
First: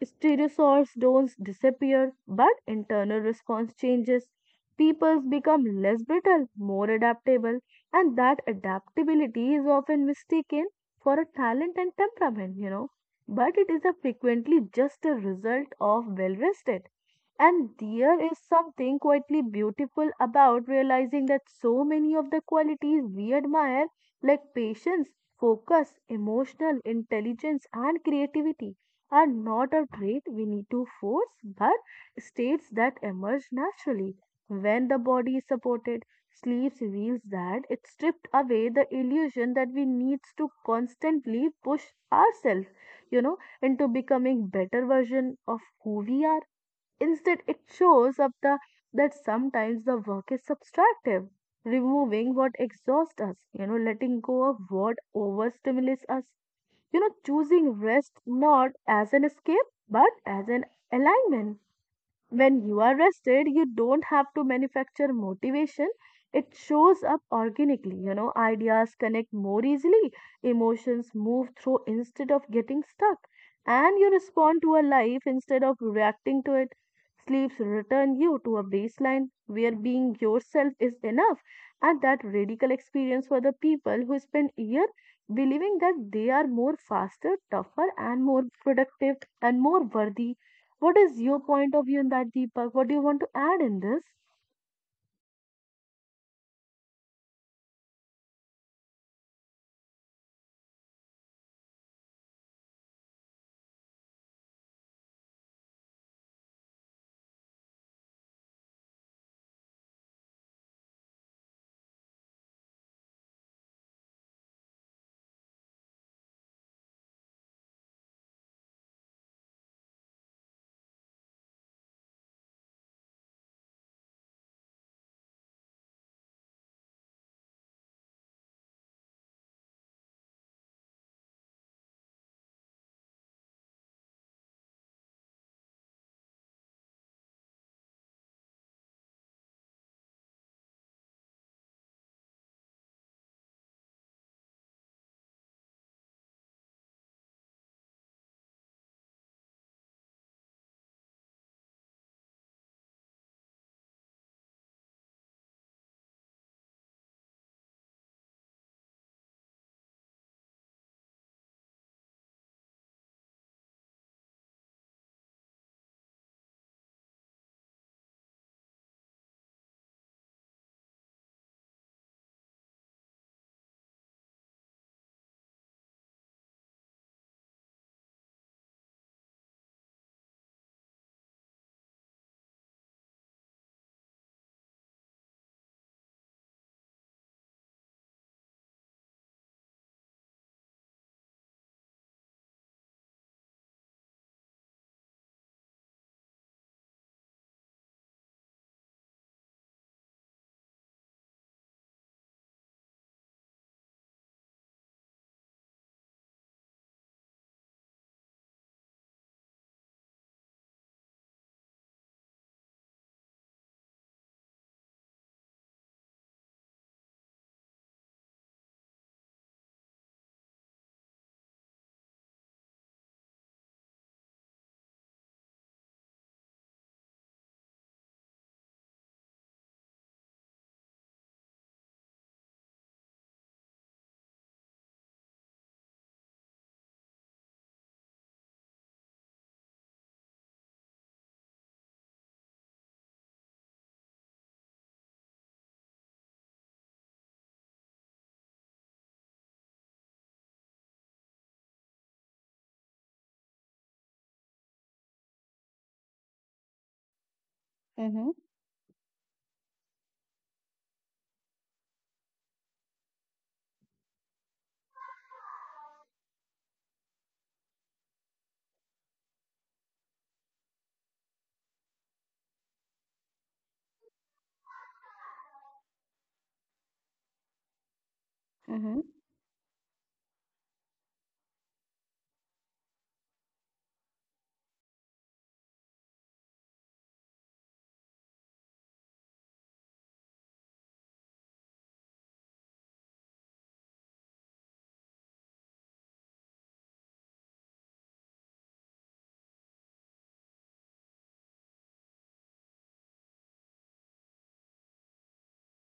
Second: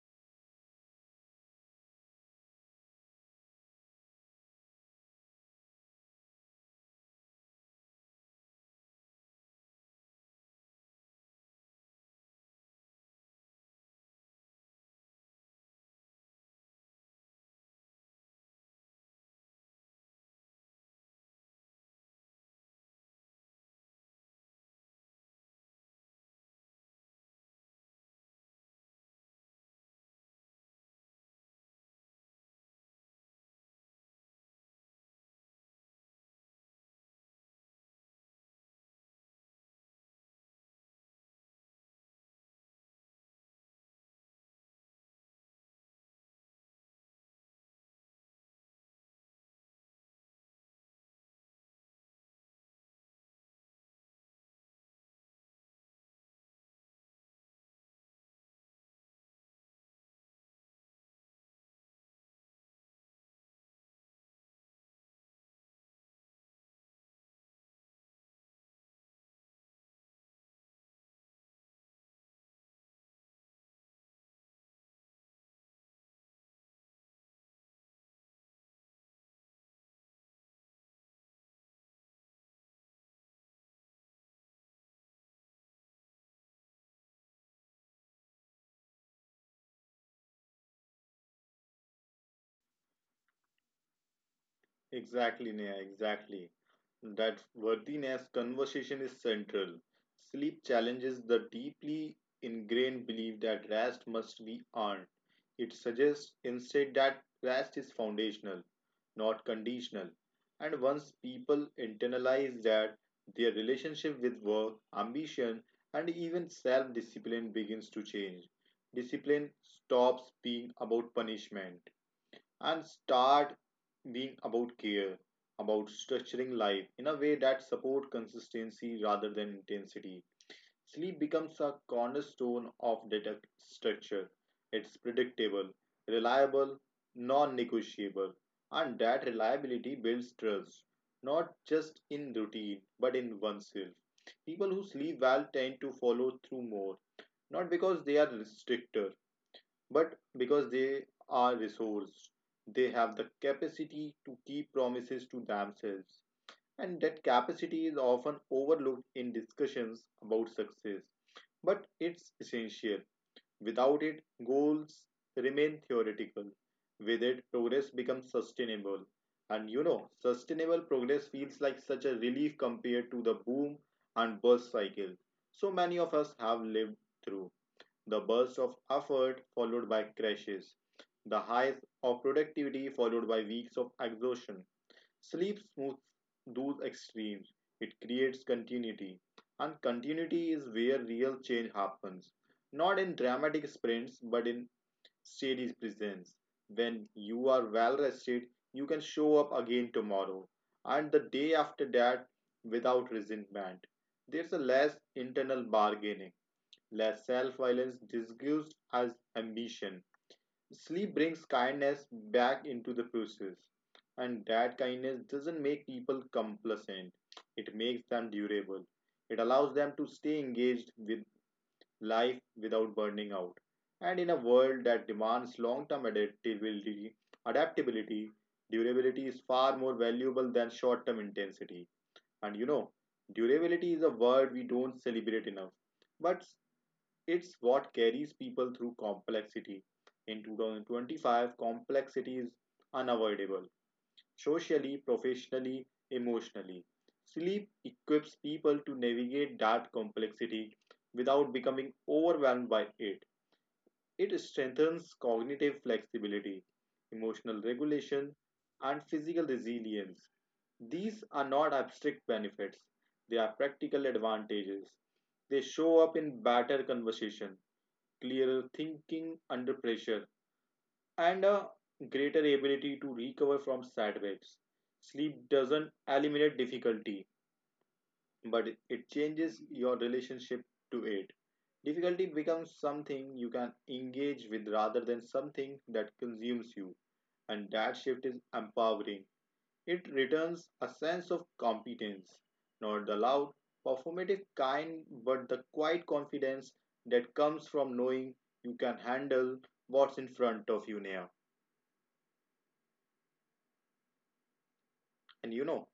S1: Stereosaurs don't disappear, but internal response changes. Peoples become less brittle, more adaptable, and that adaptability is often mistaken for a talent and temperament, you know. But it is a frequently just a result of well rested. And there is something quietly beautiful about realizing that so many of the qualities we admire, like patience, focus, emotional intelligence, and creativity, are not a trait we need to force, but states that emerge naturally. When the body is supported, sleep reveals that it stripped away the illusion that we needs to constantly push ourselves, you know, into becoming better version of who we are. Instead, it shows up the that sometimes the work is subtractive, removing what exhausts us, you know, letting go of what overstimulates us you know, choosing rest not as an escape but as an alignment when you are rested you don't have to manufacture motivation it shows up organically you know ideas connect more easily emotions move through instead of getting stuck and you respond to a life instead of reacting to it sleeps return you to a baseline where being yourself is enough and that radical experience for the people who spend year believing that they are more faster tougher and more productive and more worthy what is your point of view in that, Deepak? What do you want to add in this?
S2: Exactly, Neha, exactly. That worthiness conversation is central. Sleep challenges the deeply ingrained belief that rest must be earned. It suggests instead that rest is foundational, not conditional. And once people internalize that, their relationship with work, ambition, and even self discipline begins to change. Discipline stops being about punishment and start being about care, about structuring life in a way that support consistency rather than intensity. Sleep becomes a cornerstone of that structure. It's predictable, reliable, non-negotiable, and that reliability builds trust, not just in routine, but in oneself. People who sleep well tend to follow through more, not because they are stricter, but because they are resourced. They have the capacity to keep promises to themselves, and that capacity is often overlooked in discussions about success, but it's essential. Without it, goals remain theoretical. With it, progress becomes sustainable. And sustainable progress feels like such a relief compared to the boom and bust cycle so many of us have lived through: the burst of effort followed by crashes, the highs of productivity followed by weeks of exhaustion. Sleep smooths those extremes. It creates continuity. And continuity is where real change happens. Not in dramatic sprints, but in steady presence. When you are well rested, you can show up again tomorrow and the day after that without resentment. There's a less internal bargaining. Less self-violence disguised as ambition. Sleep brings kindness back into the process, and that kindness doesn't make people complacent. It makes them durable. It allows them to stay engaged with life without burning out. And in a world that demands long-term adaptability, durability is far more valuable than short-term intensity. And durability is a word we don't celebrate enough, but it's what carries people through complexity. In 2025, complexity is unavoidable socially, professionally, emotionally. Sleep equips people to navigate that complexity without becoming overwhelmed by it. It strengthens cognitive flexibility, emotional
S1: Mm-hmm.
S2: regulation, and physical resilience. These are not abstract benefits, they are practical advantages. They show up in better conversation, clearer thinking under pressure, and a greater ability to recover from setbacks. Sleep doesn't eliminate difficulty, but
S1: Mm-hmm.
S2: it changes your relationship to it. Difficulty becomes something you can engage with rather than something that consumes you, and that shift is empowering. It returns a sense of competence, not the loud, performative kind, but the quiet confidence that comes from knowing you can handle what's in front of you now. And you know,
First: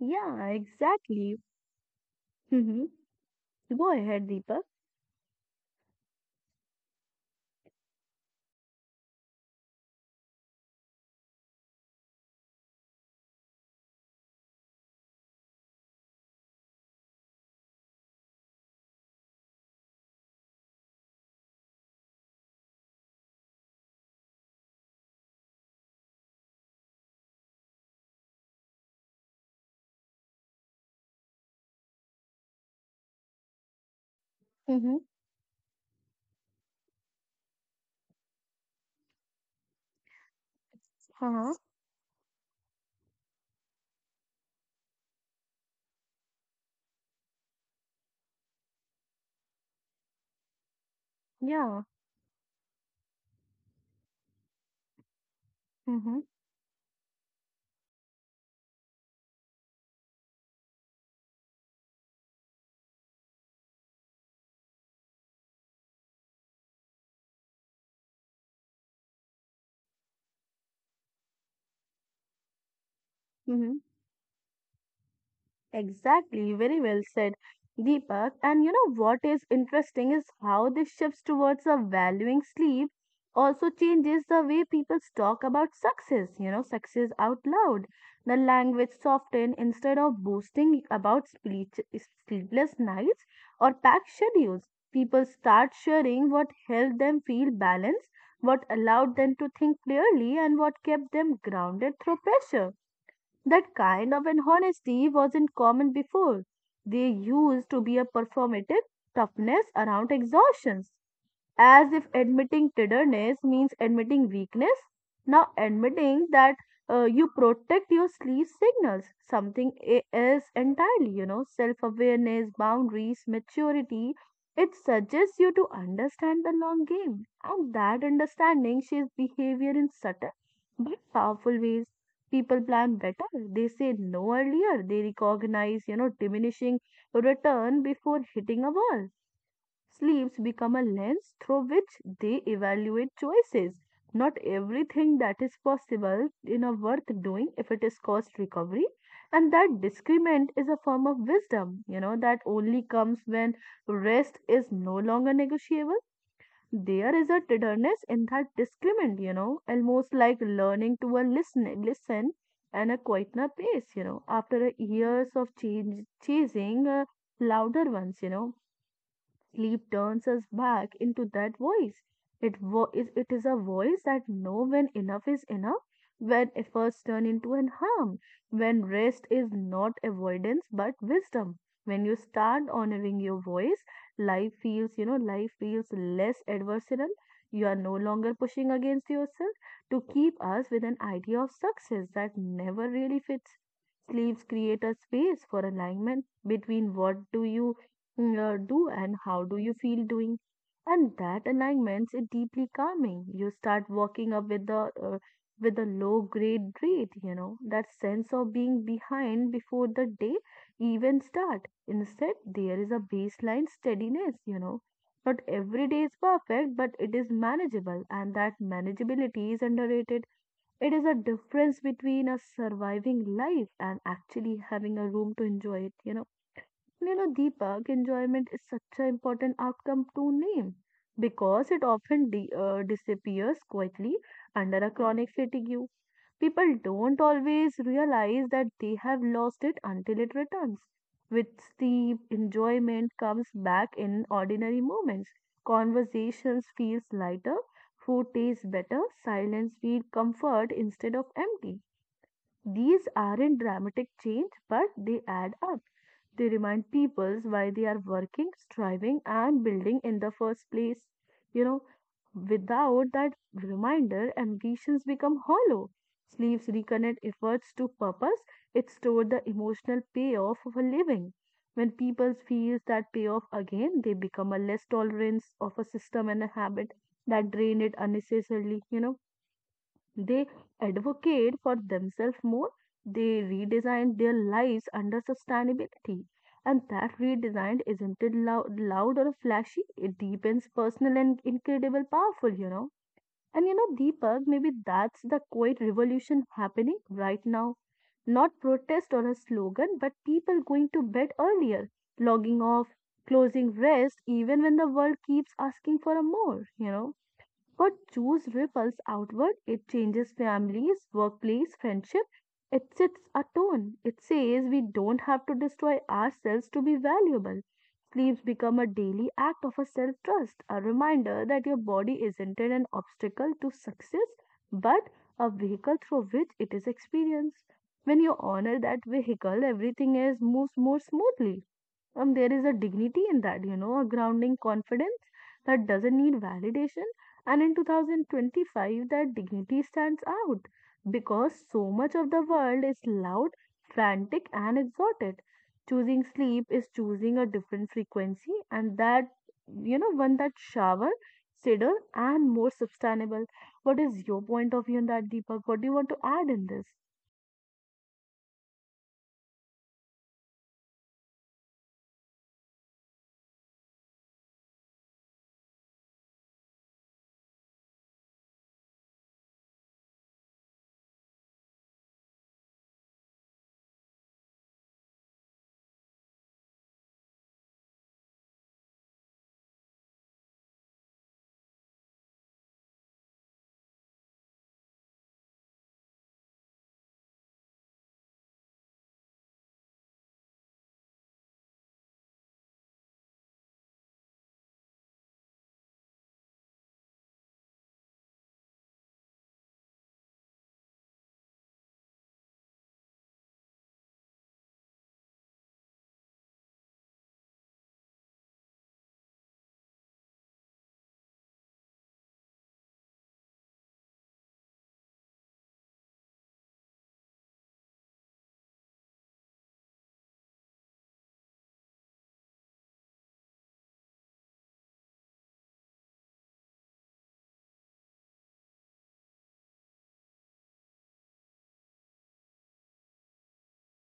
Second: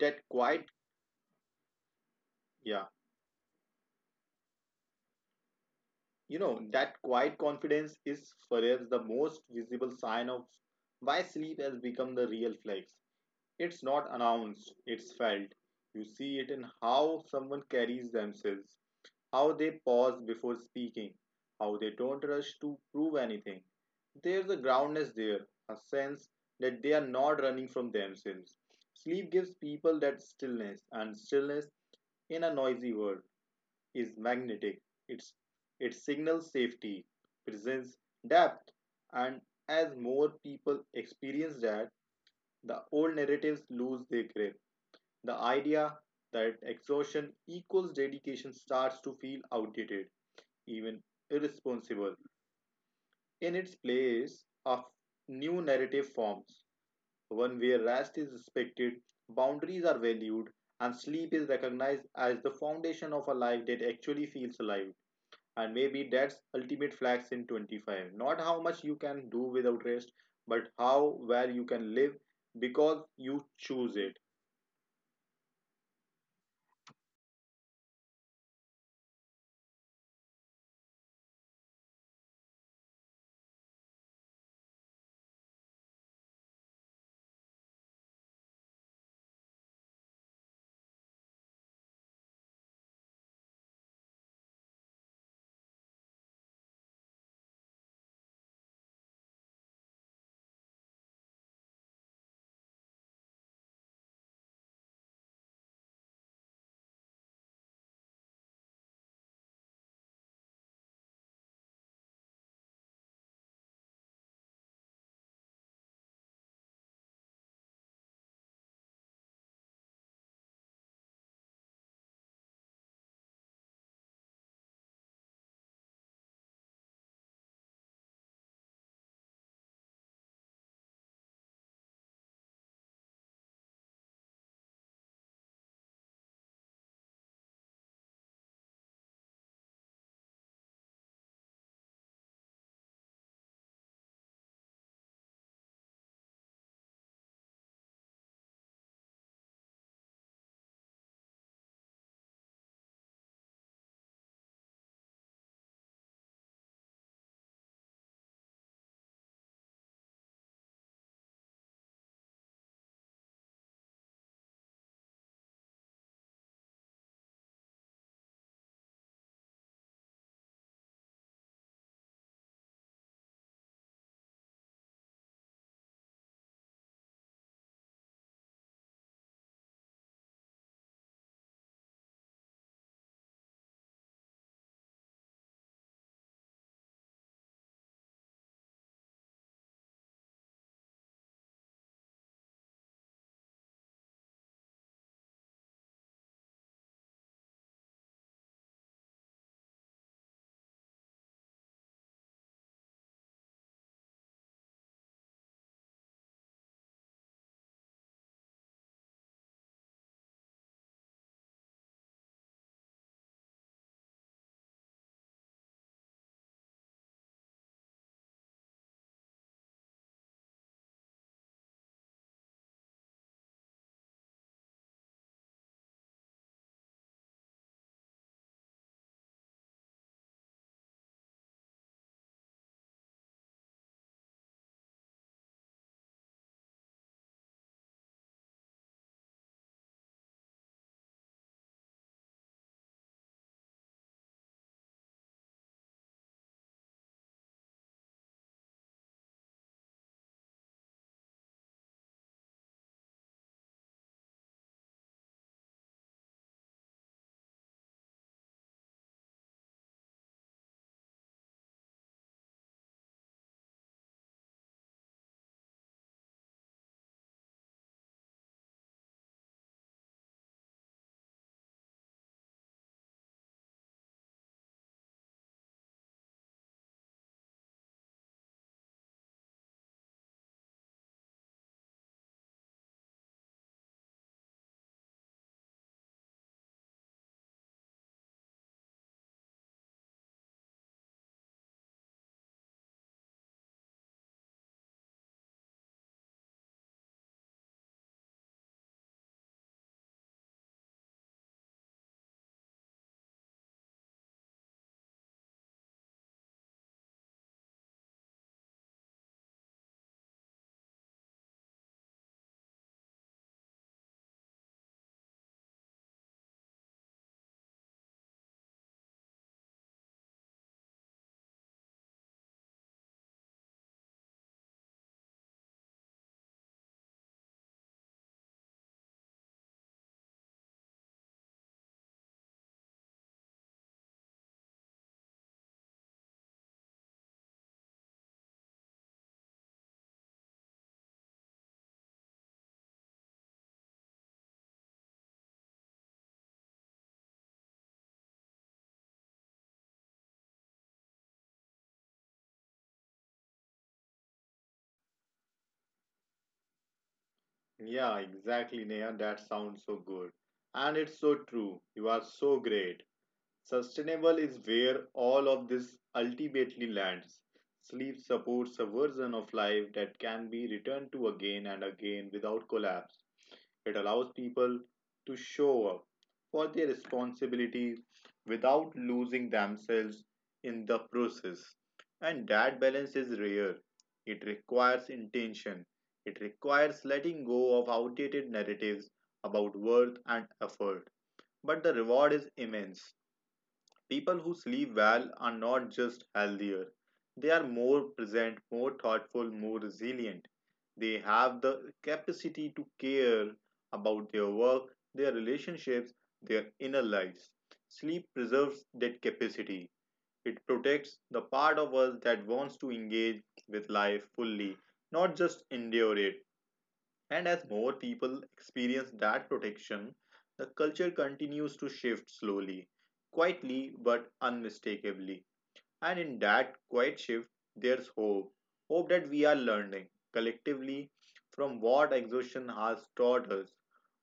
S2: that quiet,
S1: exactly.
S2: yeah,
S1: Mm-hmm. Go ahead, Deepak.
S2: you know, that quiet confidence is perhaps the most visible sign of why sleep has become the real flex. It's not announced, it's felt. You see it in how someone carries themselves, how they pause before speaking, how they don't rush to prove anything. There's a groundness there, a sense that they are not running from themselves. Sleep gives people that stillness, and stillness in a noisy world is magnetic.
S1: Mm-hmm.
S2: It's, it signals safety, presents depth, and as more people
S1: Uh-huh.
S2: experience that, the old narratives lose their grip. The idea that exhaustion equals dedication starts to feel outdated, even
S1: Yeah.
S2: irresponsible. In its place of new narrative
S1: Mm-hmm.
S2: forms, one where rest is respected, boundaries are valued, and sleep is recognized as the foundation of a life that actually feels alive. And maybe that's ultimate flex in '25. Not how much you can do without rest, but how well you can live because you
S1: Mm-hmm.
S2: choose it.
S1: Exactly, very well said, Deepak. And you know what is interesting is how this shifts towards a valuing sleep also changes the way people talk about success, you know, success out loud. The language soften instead of boasting about speech, sleepless nights or packed schedules. People start sharing what helped them feel balanced, what allowed them to think clearly, and what kept them grounded through pressure that kind of an honesty wasn't common before. They used to be a performative toughness around exhaustion, as if admitting tenderness means admitting weakness. Now, admitting that you protect your sleep signals something else entirely, you know, self awareness, boundaries, maturity. It suggests you to understand the long game, and that understanding shapes behavior in subtle but powerful ways. People plan better, they say no earlier, they recognize, you know, diminishing return before hitting a wall. Sleeves become a lens through which they evaluate choices. Not everything that is possible in a worth doing if it is cost recovery. And that discernment is a form of wisdom, you know, that only comes when rest is no longer negotiable. There is a tenderness in that discernment, you know, almost like learning to a listen, listen and a quieter pace, you know, after a years of change, chasing louder ones, you know. Sleep turns us back into that voice. It is a voice that know when enough is enough, when efforts turn into an harm, when rest is not avoidance but wisdom. When you start honoring your voice, life feels, you know, life feels less adversarial. You are no longer pushing against yourself to keep us with an idea of success that never really fits. Sleeves create a space for alignment between what do you do and how do you feel doing, and that alignment is deeply calming. You start walking up with the with a low grade dread, you know, that sense of being behind before the day even start. Instead there is a baseline steadiness, you know. Not every day is perfect, but it is manageable, and that manageability is underrated. It is a difference between a surviving life and actually having a room to enjoy it. Deepak, enjoyment is such an important outcome to name because it often disappears quietly under a chronic fatigue. People don't always realize that they have lost it until it returns. With sleep, enjoyment comes back in ordinary moments. Conversations feels lighter, food tastes better, silence feels comfort instead of empty. These aren't dramatic change, but they add up. They remind people why they are working, striving, and building in the first place. You know, without that reminder, ambitions become hollow. Sleeves reconnect efforts to purpose, it stores the emotional payoff of a living. When people feel that payoff again, they become a less tolerance of a system and a habit that drain it unnecessarily. They advocate for themselves more. They redesign their lives under sustainability. And that redesign isn't it loud or flashy. It deepens personal and incredible powerful, you know. And you know, Deepak, maybe that's the quiet revolution happening right now. Not protest or a slogan, but people going to bed earlier, logging off, closing rest, even when the world keeps asking for a more. But choose ripples outward, it changes families, workplace, friendship. It sets a tone. It says we don't have to destroy ourselves to be valuable. Sleeps become a daily act of a self trust, a reminder that your body isn't an obstacle to success, but a vehicle through which it is experienced. When you honor that vehicle, everything else moves more smoothly. There is a dignity in that, you know, a grounding confidence that doesn't need validation. And in 2025, that dignity stands out because so much of the world is loud, frantic, and exalted. Choosing sleep is choosing a different frequency, and that, you know, one that shower, steadier, and more sustainable. What is your point of view on that, Deepak? What do you want to add in this?
S2: Yeah, exactly, Neha. That sounds so good. And it's so true. You are so great. Sustainable is where all of this ultimately lands. Sleep supports a version of life that can be returned to again and again without collapse. It allows people to show up for their responsibilities without losing themselves in the process. And that balance is rare. It requires intention. It requires letting go of outdated narratives about worth and effort. But the reward is immense. People who sleep well are not just healthier, they are more present, more thoughtful, more resilient. They have the capacity to care about their work, their relationships, their inner lives. Sleep preserves that capacity. It protects the part of us that wants to engage with life fully, not just endure it. And as more people experience that protection, the culture continues to shift slowly, quietly but unmistakably. And in that quiet shift, there's hope. Hope that we are learning collectively from what exhaustion has taught us.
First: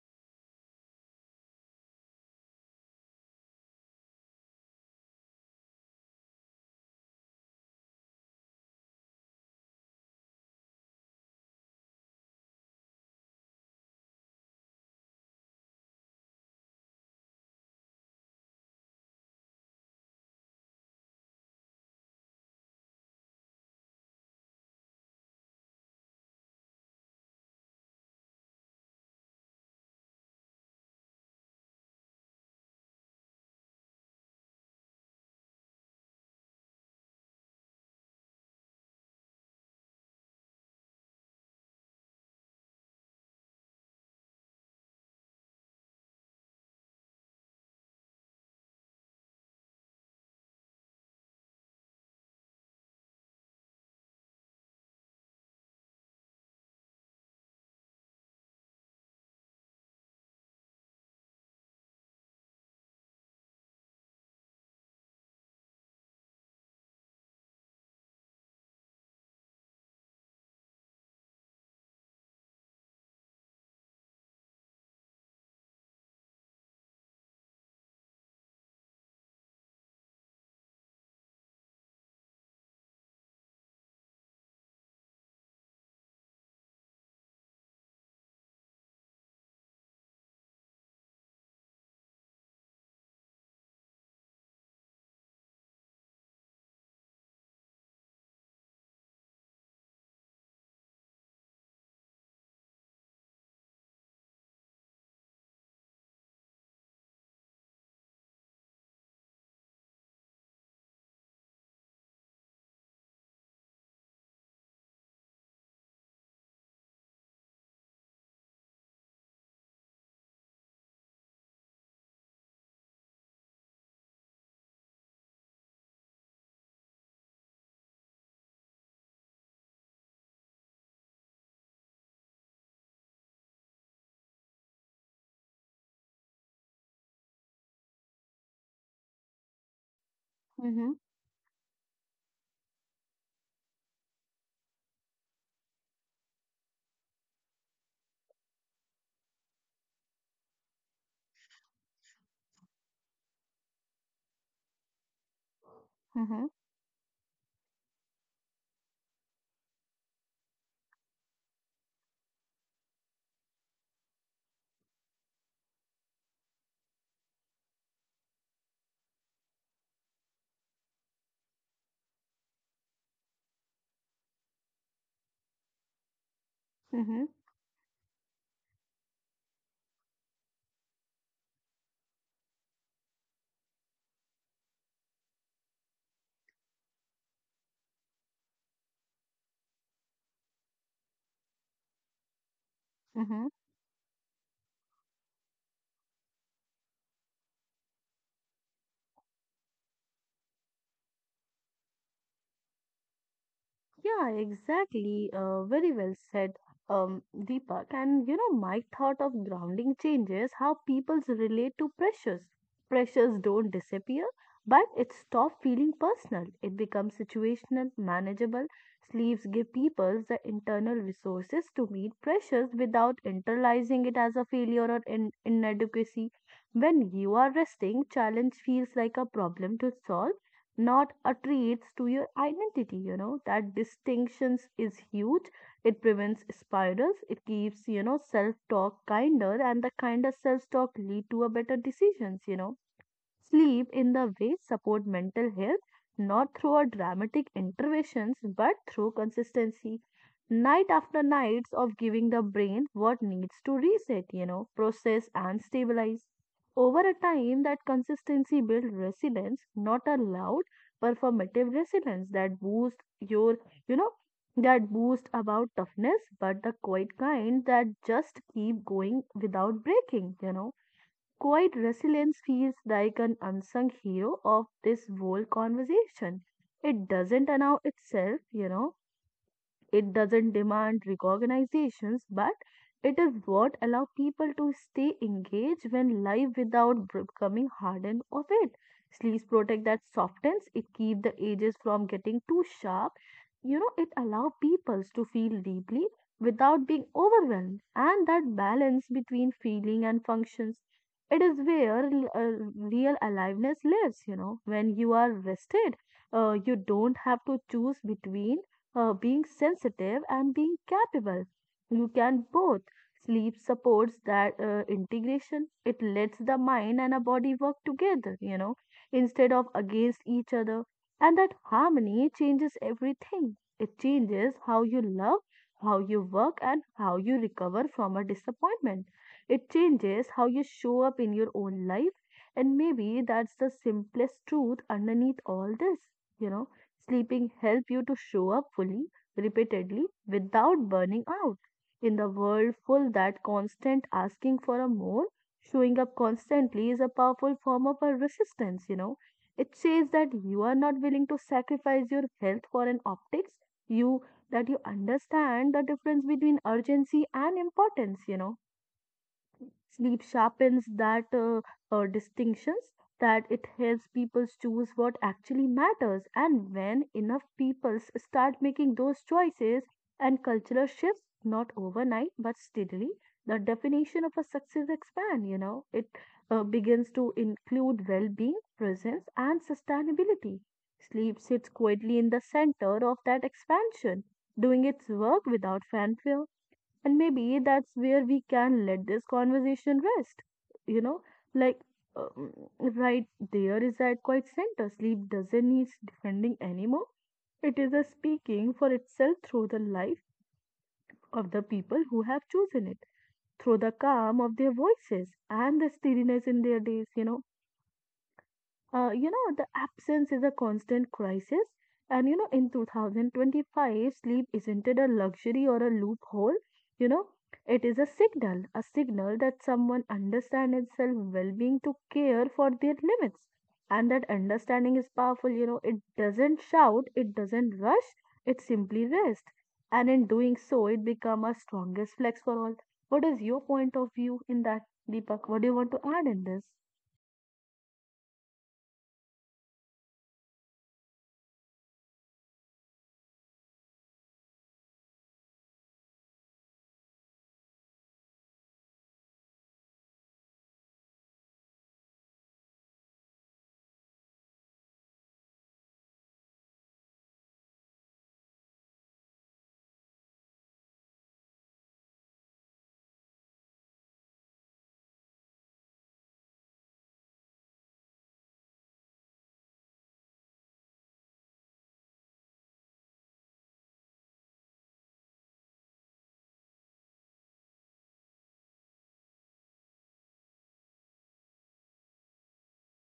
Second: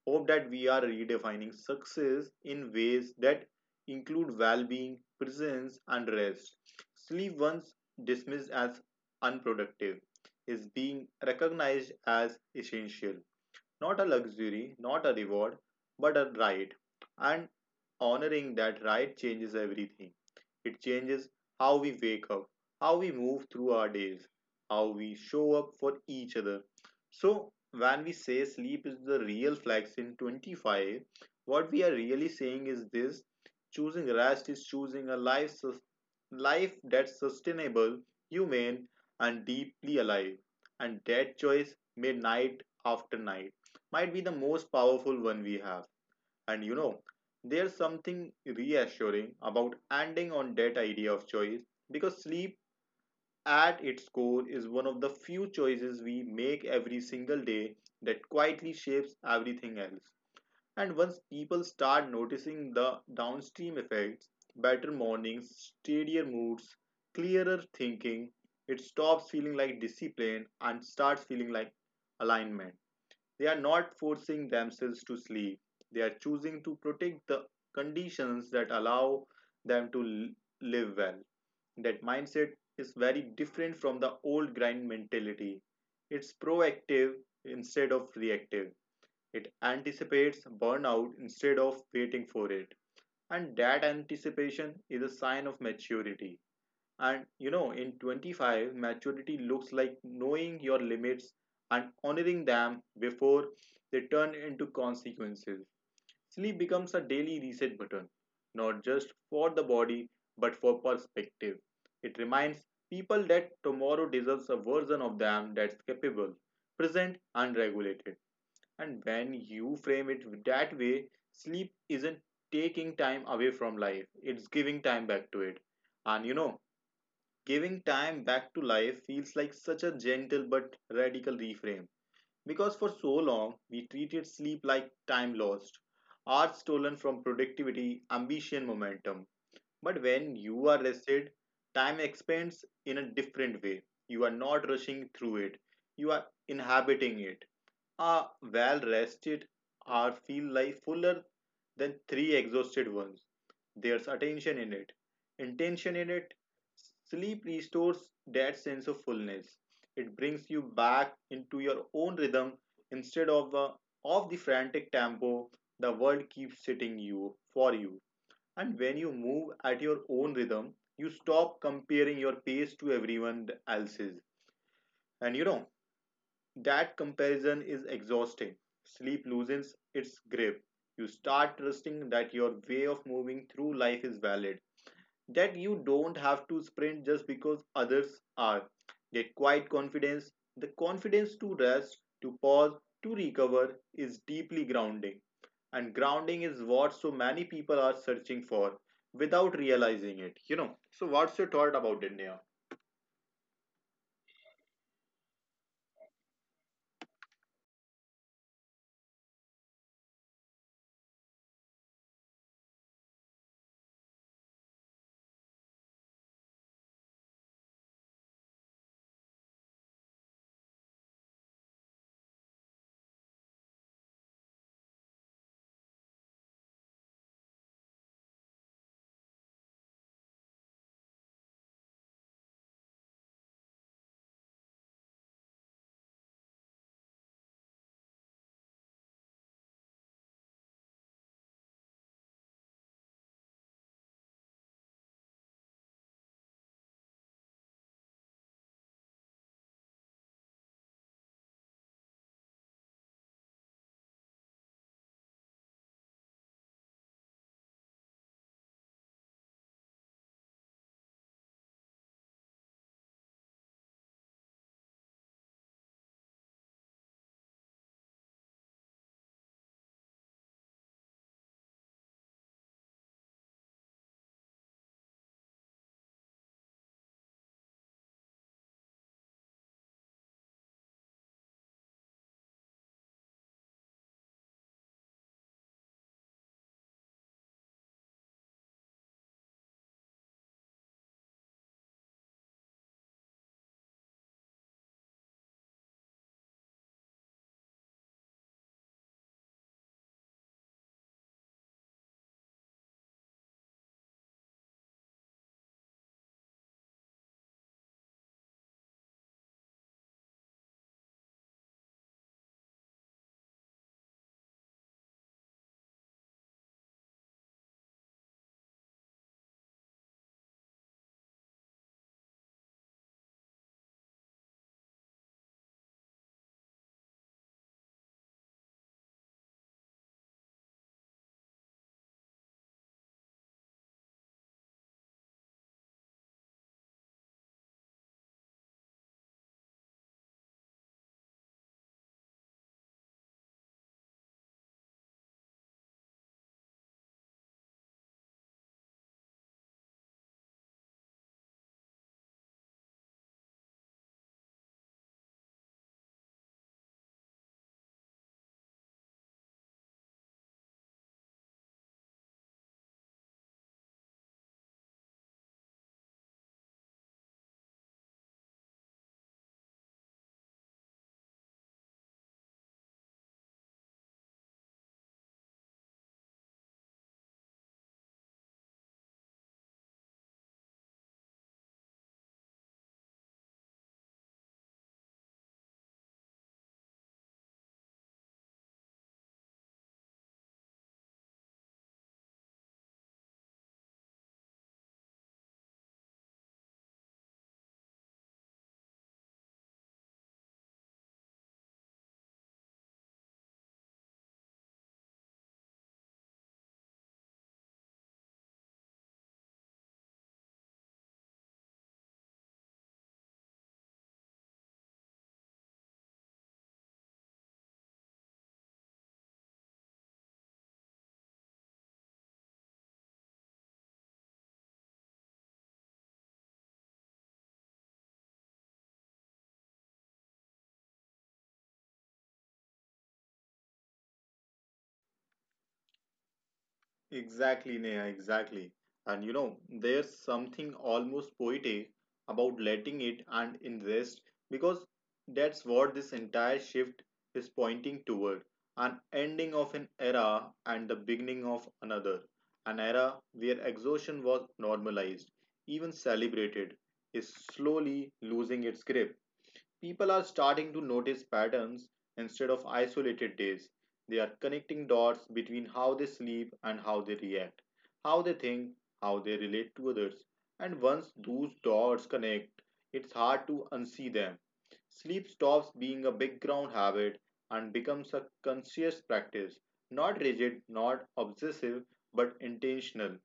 S2: Hope that we are redefining success in ways that include well being, presence, and rest. Sleep, once dismissed as unproductive, is being recognized as essential, not a luxury, not a reward, but a right. And honoring that right changes everything. It changes how we wake up, how we move through our days, how we show up for each other. So, when we say sleep is the real flex in '25, what we are really saying is this: choosing rest is choosing a life, life that's sustainable, humane, and deeply alive. And that choice made night after night might be the most powerful one we have. And there's something reassuring about ending on that idea of choice, because sleep at its core is one of the few choices we make every single day that quietly shapes everything else. And once people start noticing the downstream effects, better mornings, steadier moods, clearer thinking, it stops feeling like discipline and starts feeling like alignment. They are not forcing themselves to sleep. They are choosing to protect the conditions that allow them to live well. That mindset is very different from the old grind mentality. It's proactive instead of reactive. It anticipates burnout instead of waiting for it. And that anticipation is a sign of maturity. And in '25, maturity looks like knowing your limits and honoring them before they turn into consequences. Sleep becomes a daily reset button, not just for the body, but for perspective. It reminds people that tomorrow deserves a version of them that's capable, present, and regulated. And when you frame it that way, sleep isn't taking time away from life, it's giving time back to it. And giving time back to life feels like such a gentle but radical reframe because for so long we treated sleep like time lost, hours stolen from productivity, ambition, momentum. But when you are
S1: Mm-hmm,
S2: rested, time expands in a different way. You are not rushing through it, you are inhabiting it. Are well rested or feel like fuller than three exhausted ones. There's attention in it, intention in it.
S1: mm-hmm,
S2: Sleep restores that sense of fullness. It brings you back into your own rhythm instead of the frantic tempo the world keeps setting you for you. And when you move at your own rhythm, you stop comparing your pace to everyone else's. And that
S1: mm-hmm,
S2: comparison is exhausting. Sleep loosens its grip. You start trusting that your way of moving through life is valid, that you don't have to sprint just because others are. That quiet confidence, the confidence to rest, to pause, to
S1: mm-hmm.
S2: recover, is deeply grounding. And grounding is what so many people are searching for without realizing it, you know. So, what's your thought about it, Neha?
S1: Yeah, exactly. Very well said, Deepak. And you know, my thought of grounding changes how people relate to pressures. Pressures don't disappear, but it stops feeling personal. It becomes situational, manageable. Sleeves give people the internal resources to meet pressures without internalizing it as a failure or in inadequacy. When you are resting, challenge feels like a problem to solve, not attributes to your identity, you know. That distinctions is huge. It prevents spirals. It keeps, you know, self talk kinder, and the kinder self talk lead to a better decisions, you know. Sleep in the way support mental health, not through our dramatic interventions, but through consistency. Night after nights of giving the brain what needs to reset, you know, process and stabilize. Over a time, that consistency builds resilience, not a loud performative resilience that boosts your, you know, that boost about toughness, but the quiet kind that just keep going without breaking, you know. Quiet resilience feels like an unsung hero of this whole conversation. It doesn't announce itself, you know, it doesn't demand recognitions, but it is what allows people to stay engaged when life without becoming hardened of it. Sleeves protect that softens, it keeps the edges from getting too sharp. You know, it allows people to feel deeply without being overwhelmed, and that balance between feeling and functions. It is where real aliveness lives, you know, when you are rested. You don't have to choose between being sensitive and being capable. You can both. Sleep supports that integration. It lets the mind and a body work together, you know, instead of against each other. And that harmony changes everything. It changes how you love, how you work, and how you recover from a disappointment. It changes how you show up in your own life. And maybe that's the simplest truth underneath all this, you know Sleeping help you to show up fully, repeatedly, without burning out. In the world full that constant asking for a more, showing up constantly is a powerful form of a resistance, you know. It says that you are not willing to sacrifice your health for an optics, you, that you understand the difference between urgency and importance, you know. Sleep sharpens that distinctions, that it helps people choose what actually matters. And when enough people start making those choices and cultural shifts, not overnight but steadily, the definition of a success expand. You know, it begins to include well-being, presence, and sustainability. Sleep sits quietly in the center of that expansion, doing its work without fanfare. And maybe that's where we can let this conversation rest, you know, like, um, right, there is that quite center. Sleep doesn't need defending anymore, it is a speaking for itself through the life of the people who have chosen it, through the calm of their voices and the steadiness in their days, you know. You know, the absence is a constant crisis. And you know, in 2025, sleep isn't it a luxury or a loophole? You know, it is a signal that someone understands itself well-being to care for their limits. And that understanding is powerful. You know, it doesn't shout, it doesn't rush, it simply rests. And in doing so, it becomes our strongest flex for all. What is your point of view in that, Deepak? What do you want to add in this?
S2: Exactly, Neha, exactly. And there's something almost poetic about letting it and invest because that's what this entire shift is pointing toward, an ending of an era and the beginning of another, an era where exhaustion was normalized, even celebrated, is slowly losing its grip. People are starting to notice patterns instead of isolated days. They are connecting dots between how they sleep and how they react, how they think, how they relate to others. And once those dots connect, it's hard to unsee them. Sleep stops being a background habit and becomes a conscious practice, not rigid, not obsessive, but intentional.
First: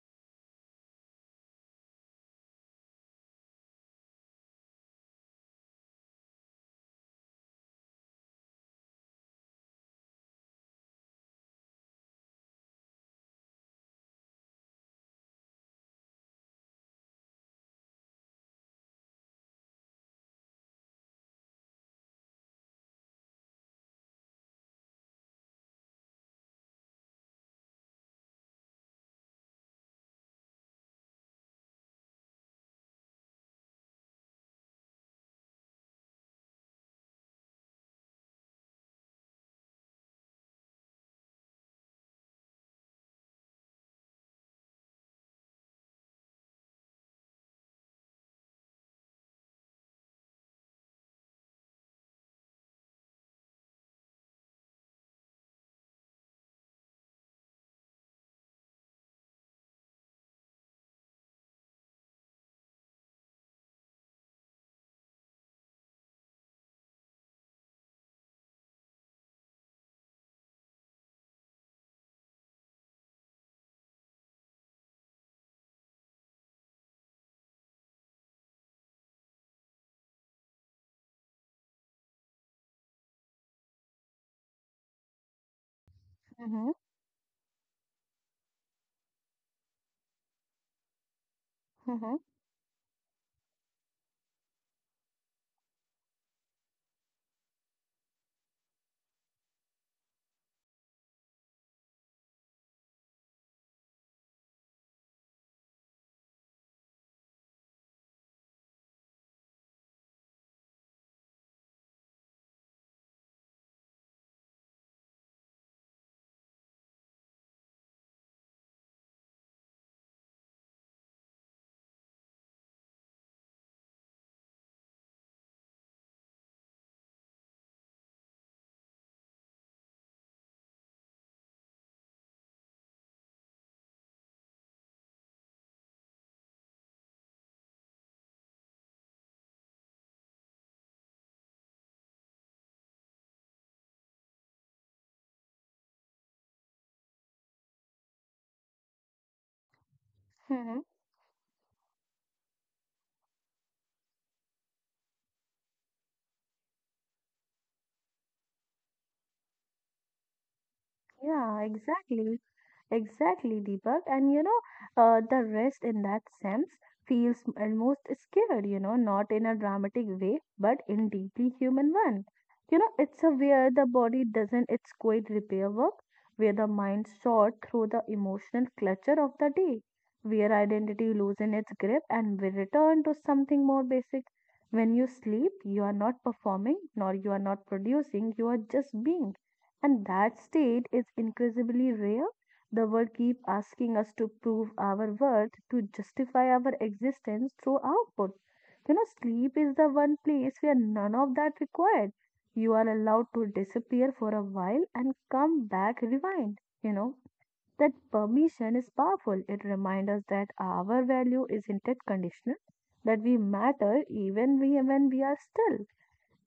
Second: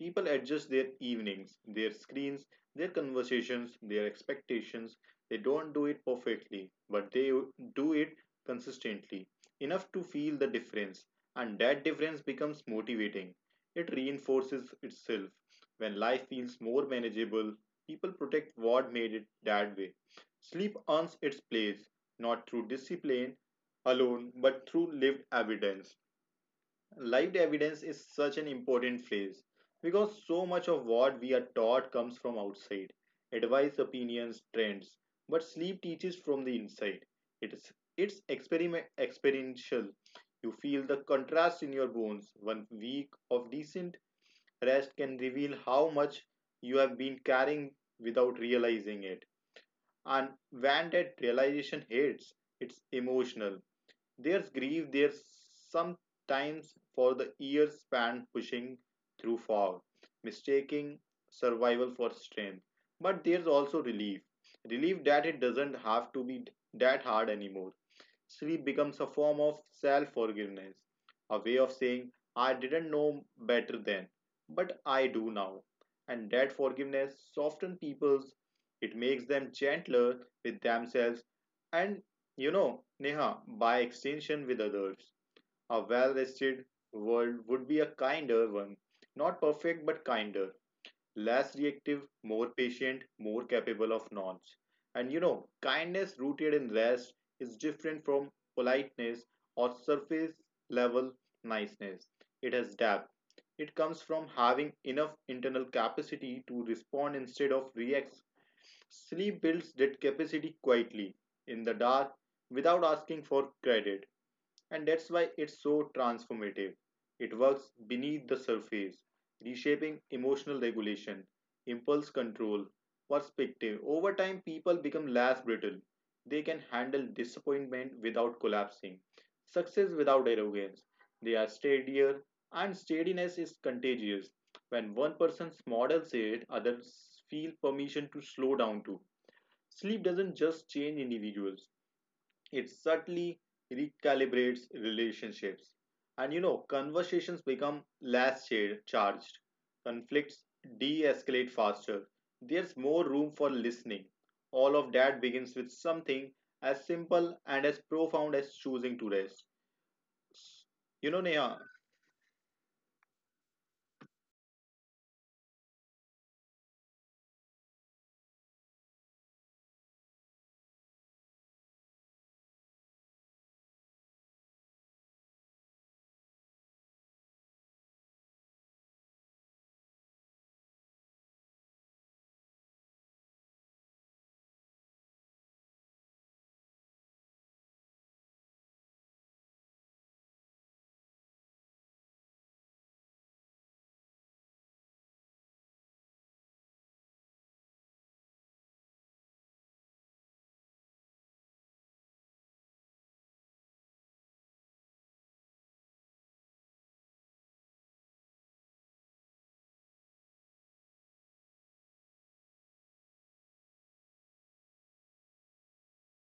S2: People adjust their evenings, their screens, their conversations, their expectations. They don't do it perfectly, but they do it consistently enough to feel the difference, and that difference becomes motivating. It reinforces itself. When life feels more manageable, people protect what made it that way. Sleep earns its place, not through discipline alone, but through lived evidence. Lived evidence is such an important phrase because so much of what we are taught comes from outside advice, opinions, trends. But sleep teaches from the inside. It's experiential. You feel the contrast in your bones. One week of decent rest can reveal how much you have been carrying without realizing it. And when that realization hits, it's emotional. There's grief, there's sometimes for the years spent pushing through fog, mistaking survival for strength. But there's also relief. Relief that it doesn't have to be that hard anymore. Sleep becomes a form of self forgiveness, a way of saying, I didn't know better then, but I do now. And that forgiveness softens people's, it makes them gentler with themselves, and you know, Neha, by extension with others. A well
S1: Mm-hmm,
S2: rested world would be a kinder one, not perfect but kinder, less reactive, more patient, more capable of nonce. And you know, kindness rooted in rest is different from politeness or surface level niceness. It has depth. It comes from having enough internal capacity to respond instead of react. Sleep builds that capacity quietly, in the dark, without asking for credit, and that's why it's so transformative. It works beneath the surface, reshaping emotional regulation, impulse control, perspective. Over time, people become less brittle. They can handle disappointment without collapsing, success without arrogance. They are steadier, and steadiness is contagious. When one person models it, others feel permission to slow down too. Sleep doesn't just change individuals, it subtly recalibrates relationships. And you know, conversations become less charged. Conflicts
S1: mm-hmm.
S2: de escalate faster. There's more room for listening. All of that begins with something as simple and as profound as choosing to rest. You know,
S1: Yeah,
S2: Neha?
S1: exactly. Exactly, Deepak. And you know, the rest in that sense feels almost scared, you know, not in a dramatic way, but in deeply human one. You know, it's a where the body doesn't its quite repair work, where the mind sort through the emotional clutter of the day, where identity loses its grip and will return to something more basic. When you sleep, you are not performing, nor you are not producing, you are just being. And that state is incredibly rare. The world keeps asking us to prove our worth, to justify our existence through output. You know, sleep is the one place where none of that required. You are allowed to disappear for a while and come back rewind. You know, that permission is powerful. It reminds us that our value isn't it conditional, that we matter even we when we are still.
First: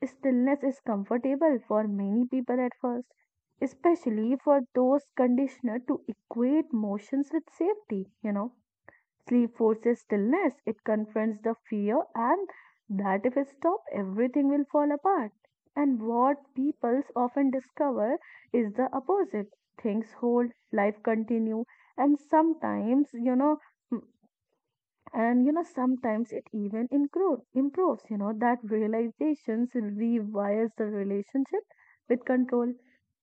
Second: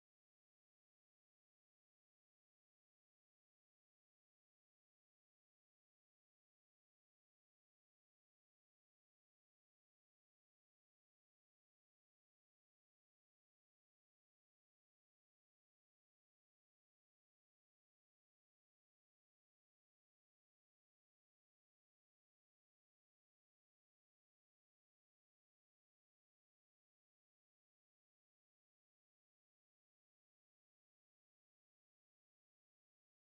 S1: Stillness is comfortable for many people at first, especially for those conditioned to equate motions with safety. You know, sleep forces stillness, it confronts the fear, and that if it stops, everything will fall apart. And what people often discover is the opposite. Things hold, life continue, and sometimes, you know, and you know sometimes it even improves, you know. That realizations rewires the relationship with control.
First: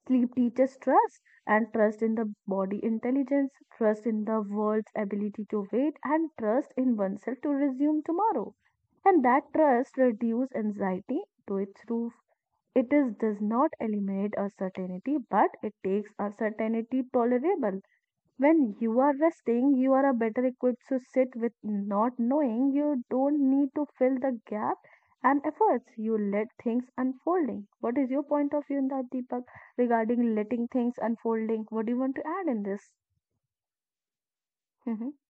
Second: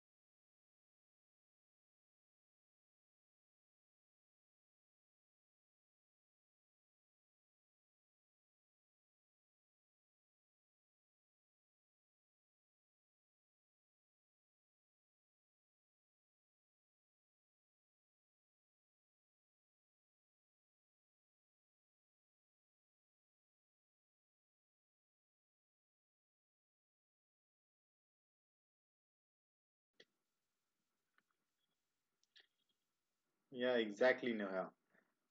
S1: Sleep teaches trust, and trust in the body intelligence, trust in the world's ability to wait, and trust in oneself to resume tomorrow. And that trust reduces anxiety to its roof. It is does not eliminate uncertainty, but it takes uncertainty tolerable. When you are resting, you are a better equipped to sit with not knowing. You don't need to fill the gap and efforts. You let things unfolding. What is your point of view in that, Deepak, regarding letting things unfolding? What do you want to add in this?
S2: Yeah, exactly, Neha.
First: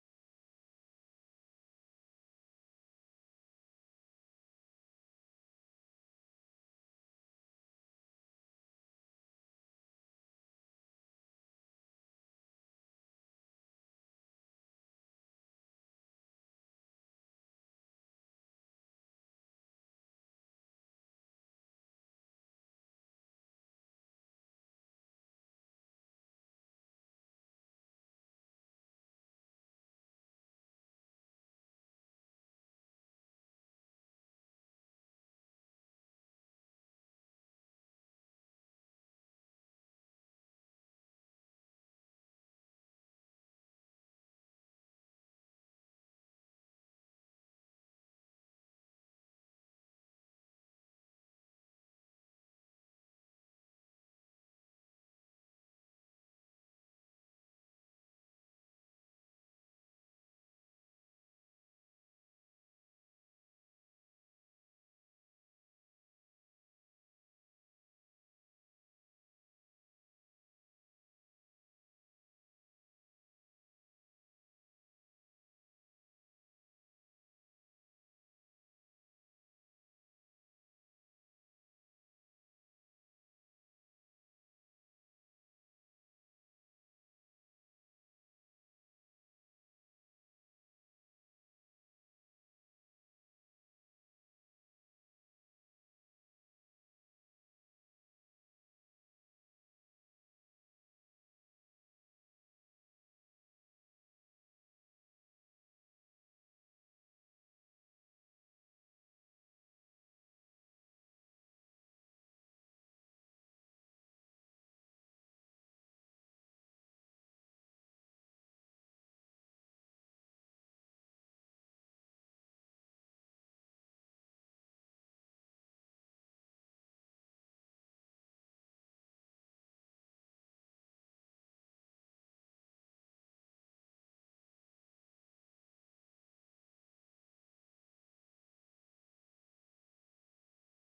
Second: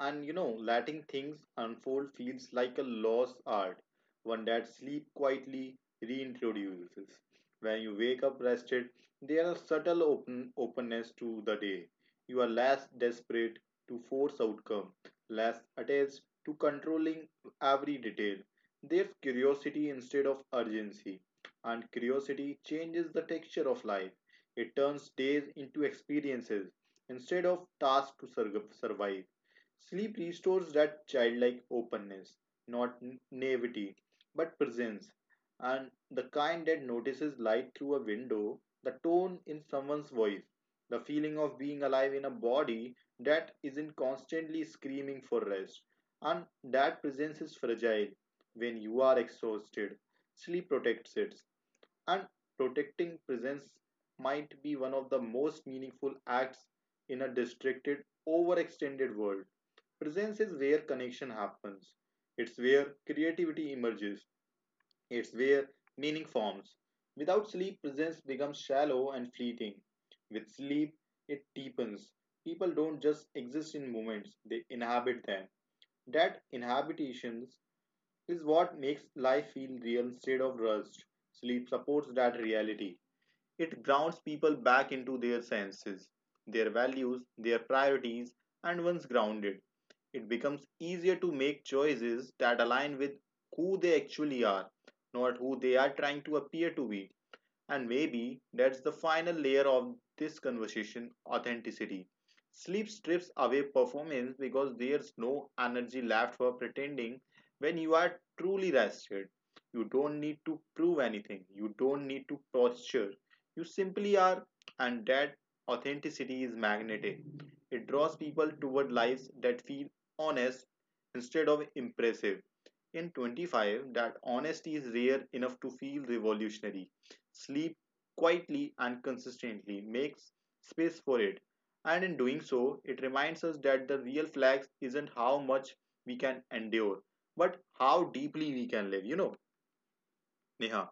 S2: And you know, letting things unfold feels like a lost art, one that sleep quietly reintroduces. When you wake up rested, there are subtle openness to the day. You are less desperate to force outcome, less attached to controlling every detail. There's curiosity instead of urgency, and curiosity changes the texture of life. It turns days into experiences instead of tasks to survive. Sleep restores that childlike openness, not naivety, but presence, and the kind that notices light through a window, the tone in someone's voice, the feeling of being alive in a body that isn't constantly screaming for rest. And that presence is fragile when you are exhausted. Sleep protects it, and protecting presence might be one of the most meaningful acts in a distracted, overextended world. Presence is where connection happens, it's where creativity emerges, it's where meaning forms. Without sleep, presence becomes shallow and fleeting. With sleep, it deepens. People don't just exist in moments, they inhabit them. That inhabitation is what makes life feel real instead of rushed. Sleep supports that reality. It grounds people back into their senses, their values, their priorities, and once grounded, it becomes easier to make choices that align with who they actually are, not who they are trying to appear to be. And maybe that's the final layer of this conversation, authenticity. Sleep strips away performance because there's no energy left for pretending when you are truly rested. You don't need to prove anything, you don't need to posture, you simply are, and that authenticity is magnetic. It draws people toward lives that feel honest instead of impressive. In 25, that honesty is rare enough to feel revolutionary. Sleep quietly and consistently makes space for it. And in doing so, it reminds us that the real flex isn't how much we can endure, but how deeply we can live. You know, Neha.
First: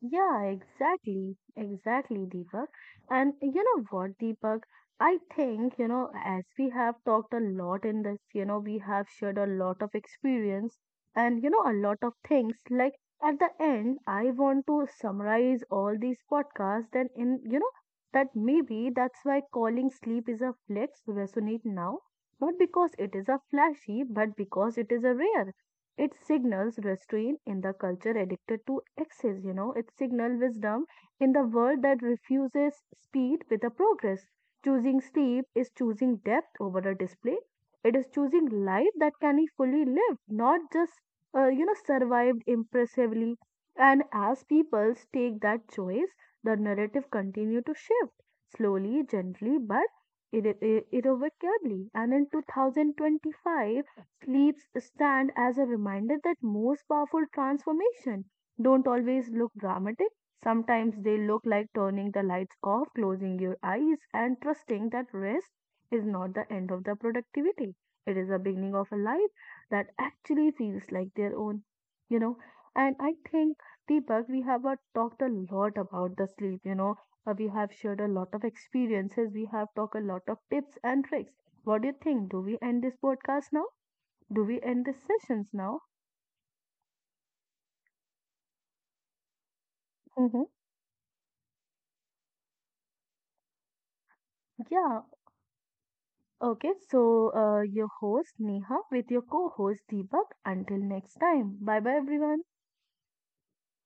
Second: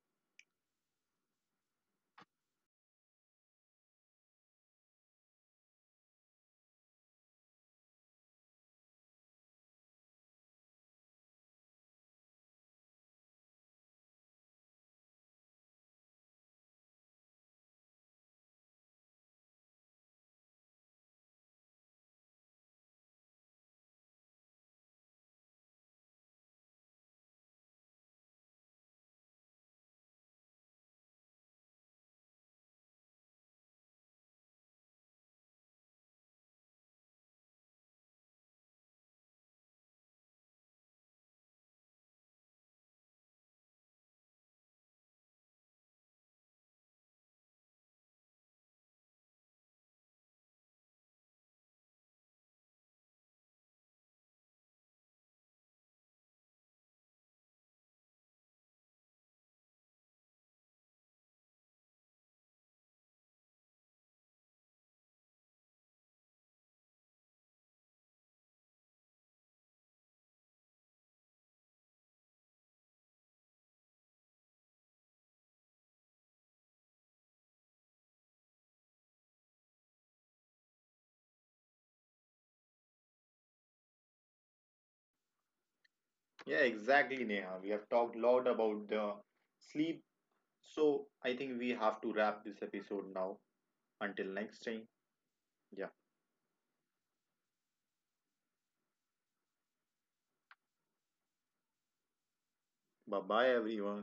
S1: Yeah, exactly, exactly, Deepak. And you know what, Deepak? I think, you know, as we have talked a lot in this, you know, we have shared a lot of experience and, you know, a lot of things. Like at the end, I want to summarize all these podcasts and in, you know, that maybe that's why calling sleep is a flex resonate now, not because it is a flashy, but because it is a rare. It signals restraint in the culture addicted to excess, you know, it signals wisdom in the world that refuses speed with a progress. Choosing sleep is choosing depth over a display. It is choosing life that can be fully lived, not just, you know, survived impressively. And as people take that choice, the narrative continue to shift slowly, gently, but irrevocably. And in 2025, sleeps stand as a reminder that most powerful transformation don't always look dramatic. Sometimes they look like turning the lights off, closing your eyes, and trusting that rest is not the end of the productivity. It is the beginning of a life that actually feels like their own, you know. And I think, Deepak, we have talked a lot about the sleep, you know. We have shared a lot of experiences, we have talked a lot of tips and tricks. What do you think? Do we end this podcast now? Do we end the sessions now?
S2: Yeah, exactly, Neha. We have talked a lot about the sleep,
S1: Mm-hmm.
S2: so I think we have to wrap this episode now. Until next time,
S1: Yeah,
S2: yeah.
S1: okay. So, your host Neha with your co host Deepak. Until next time. Bye bye, everyone.
S2: Bye bye, everyone.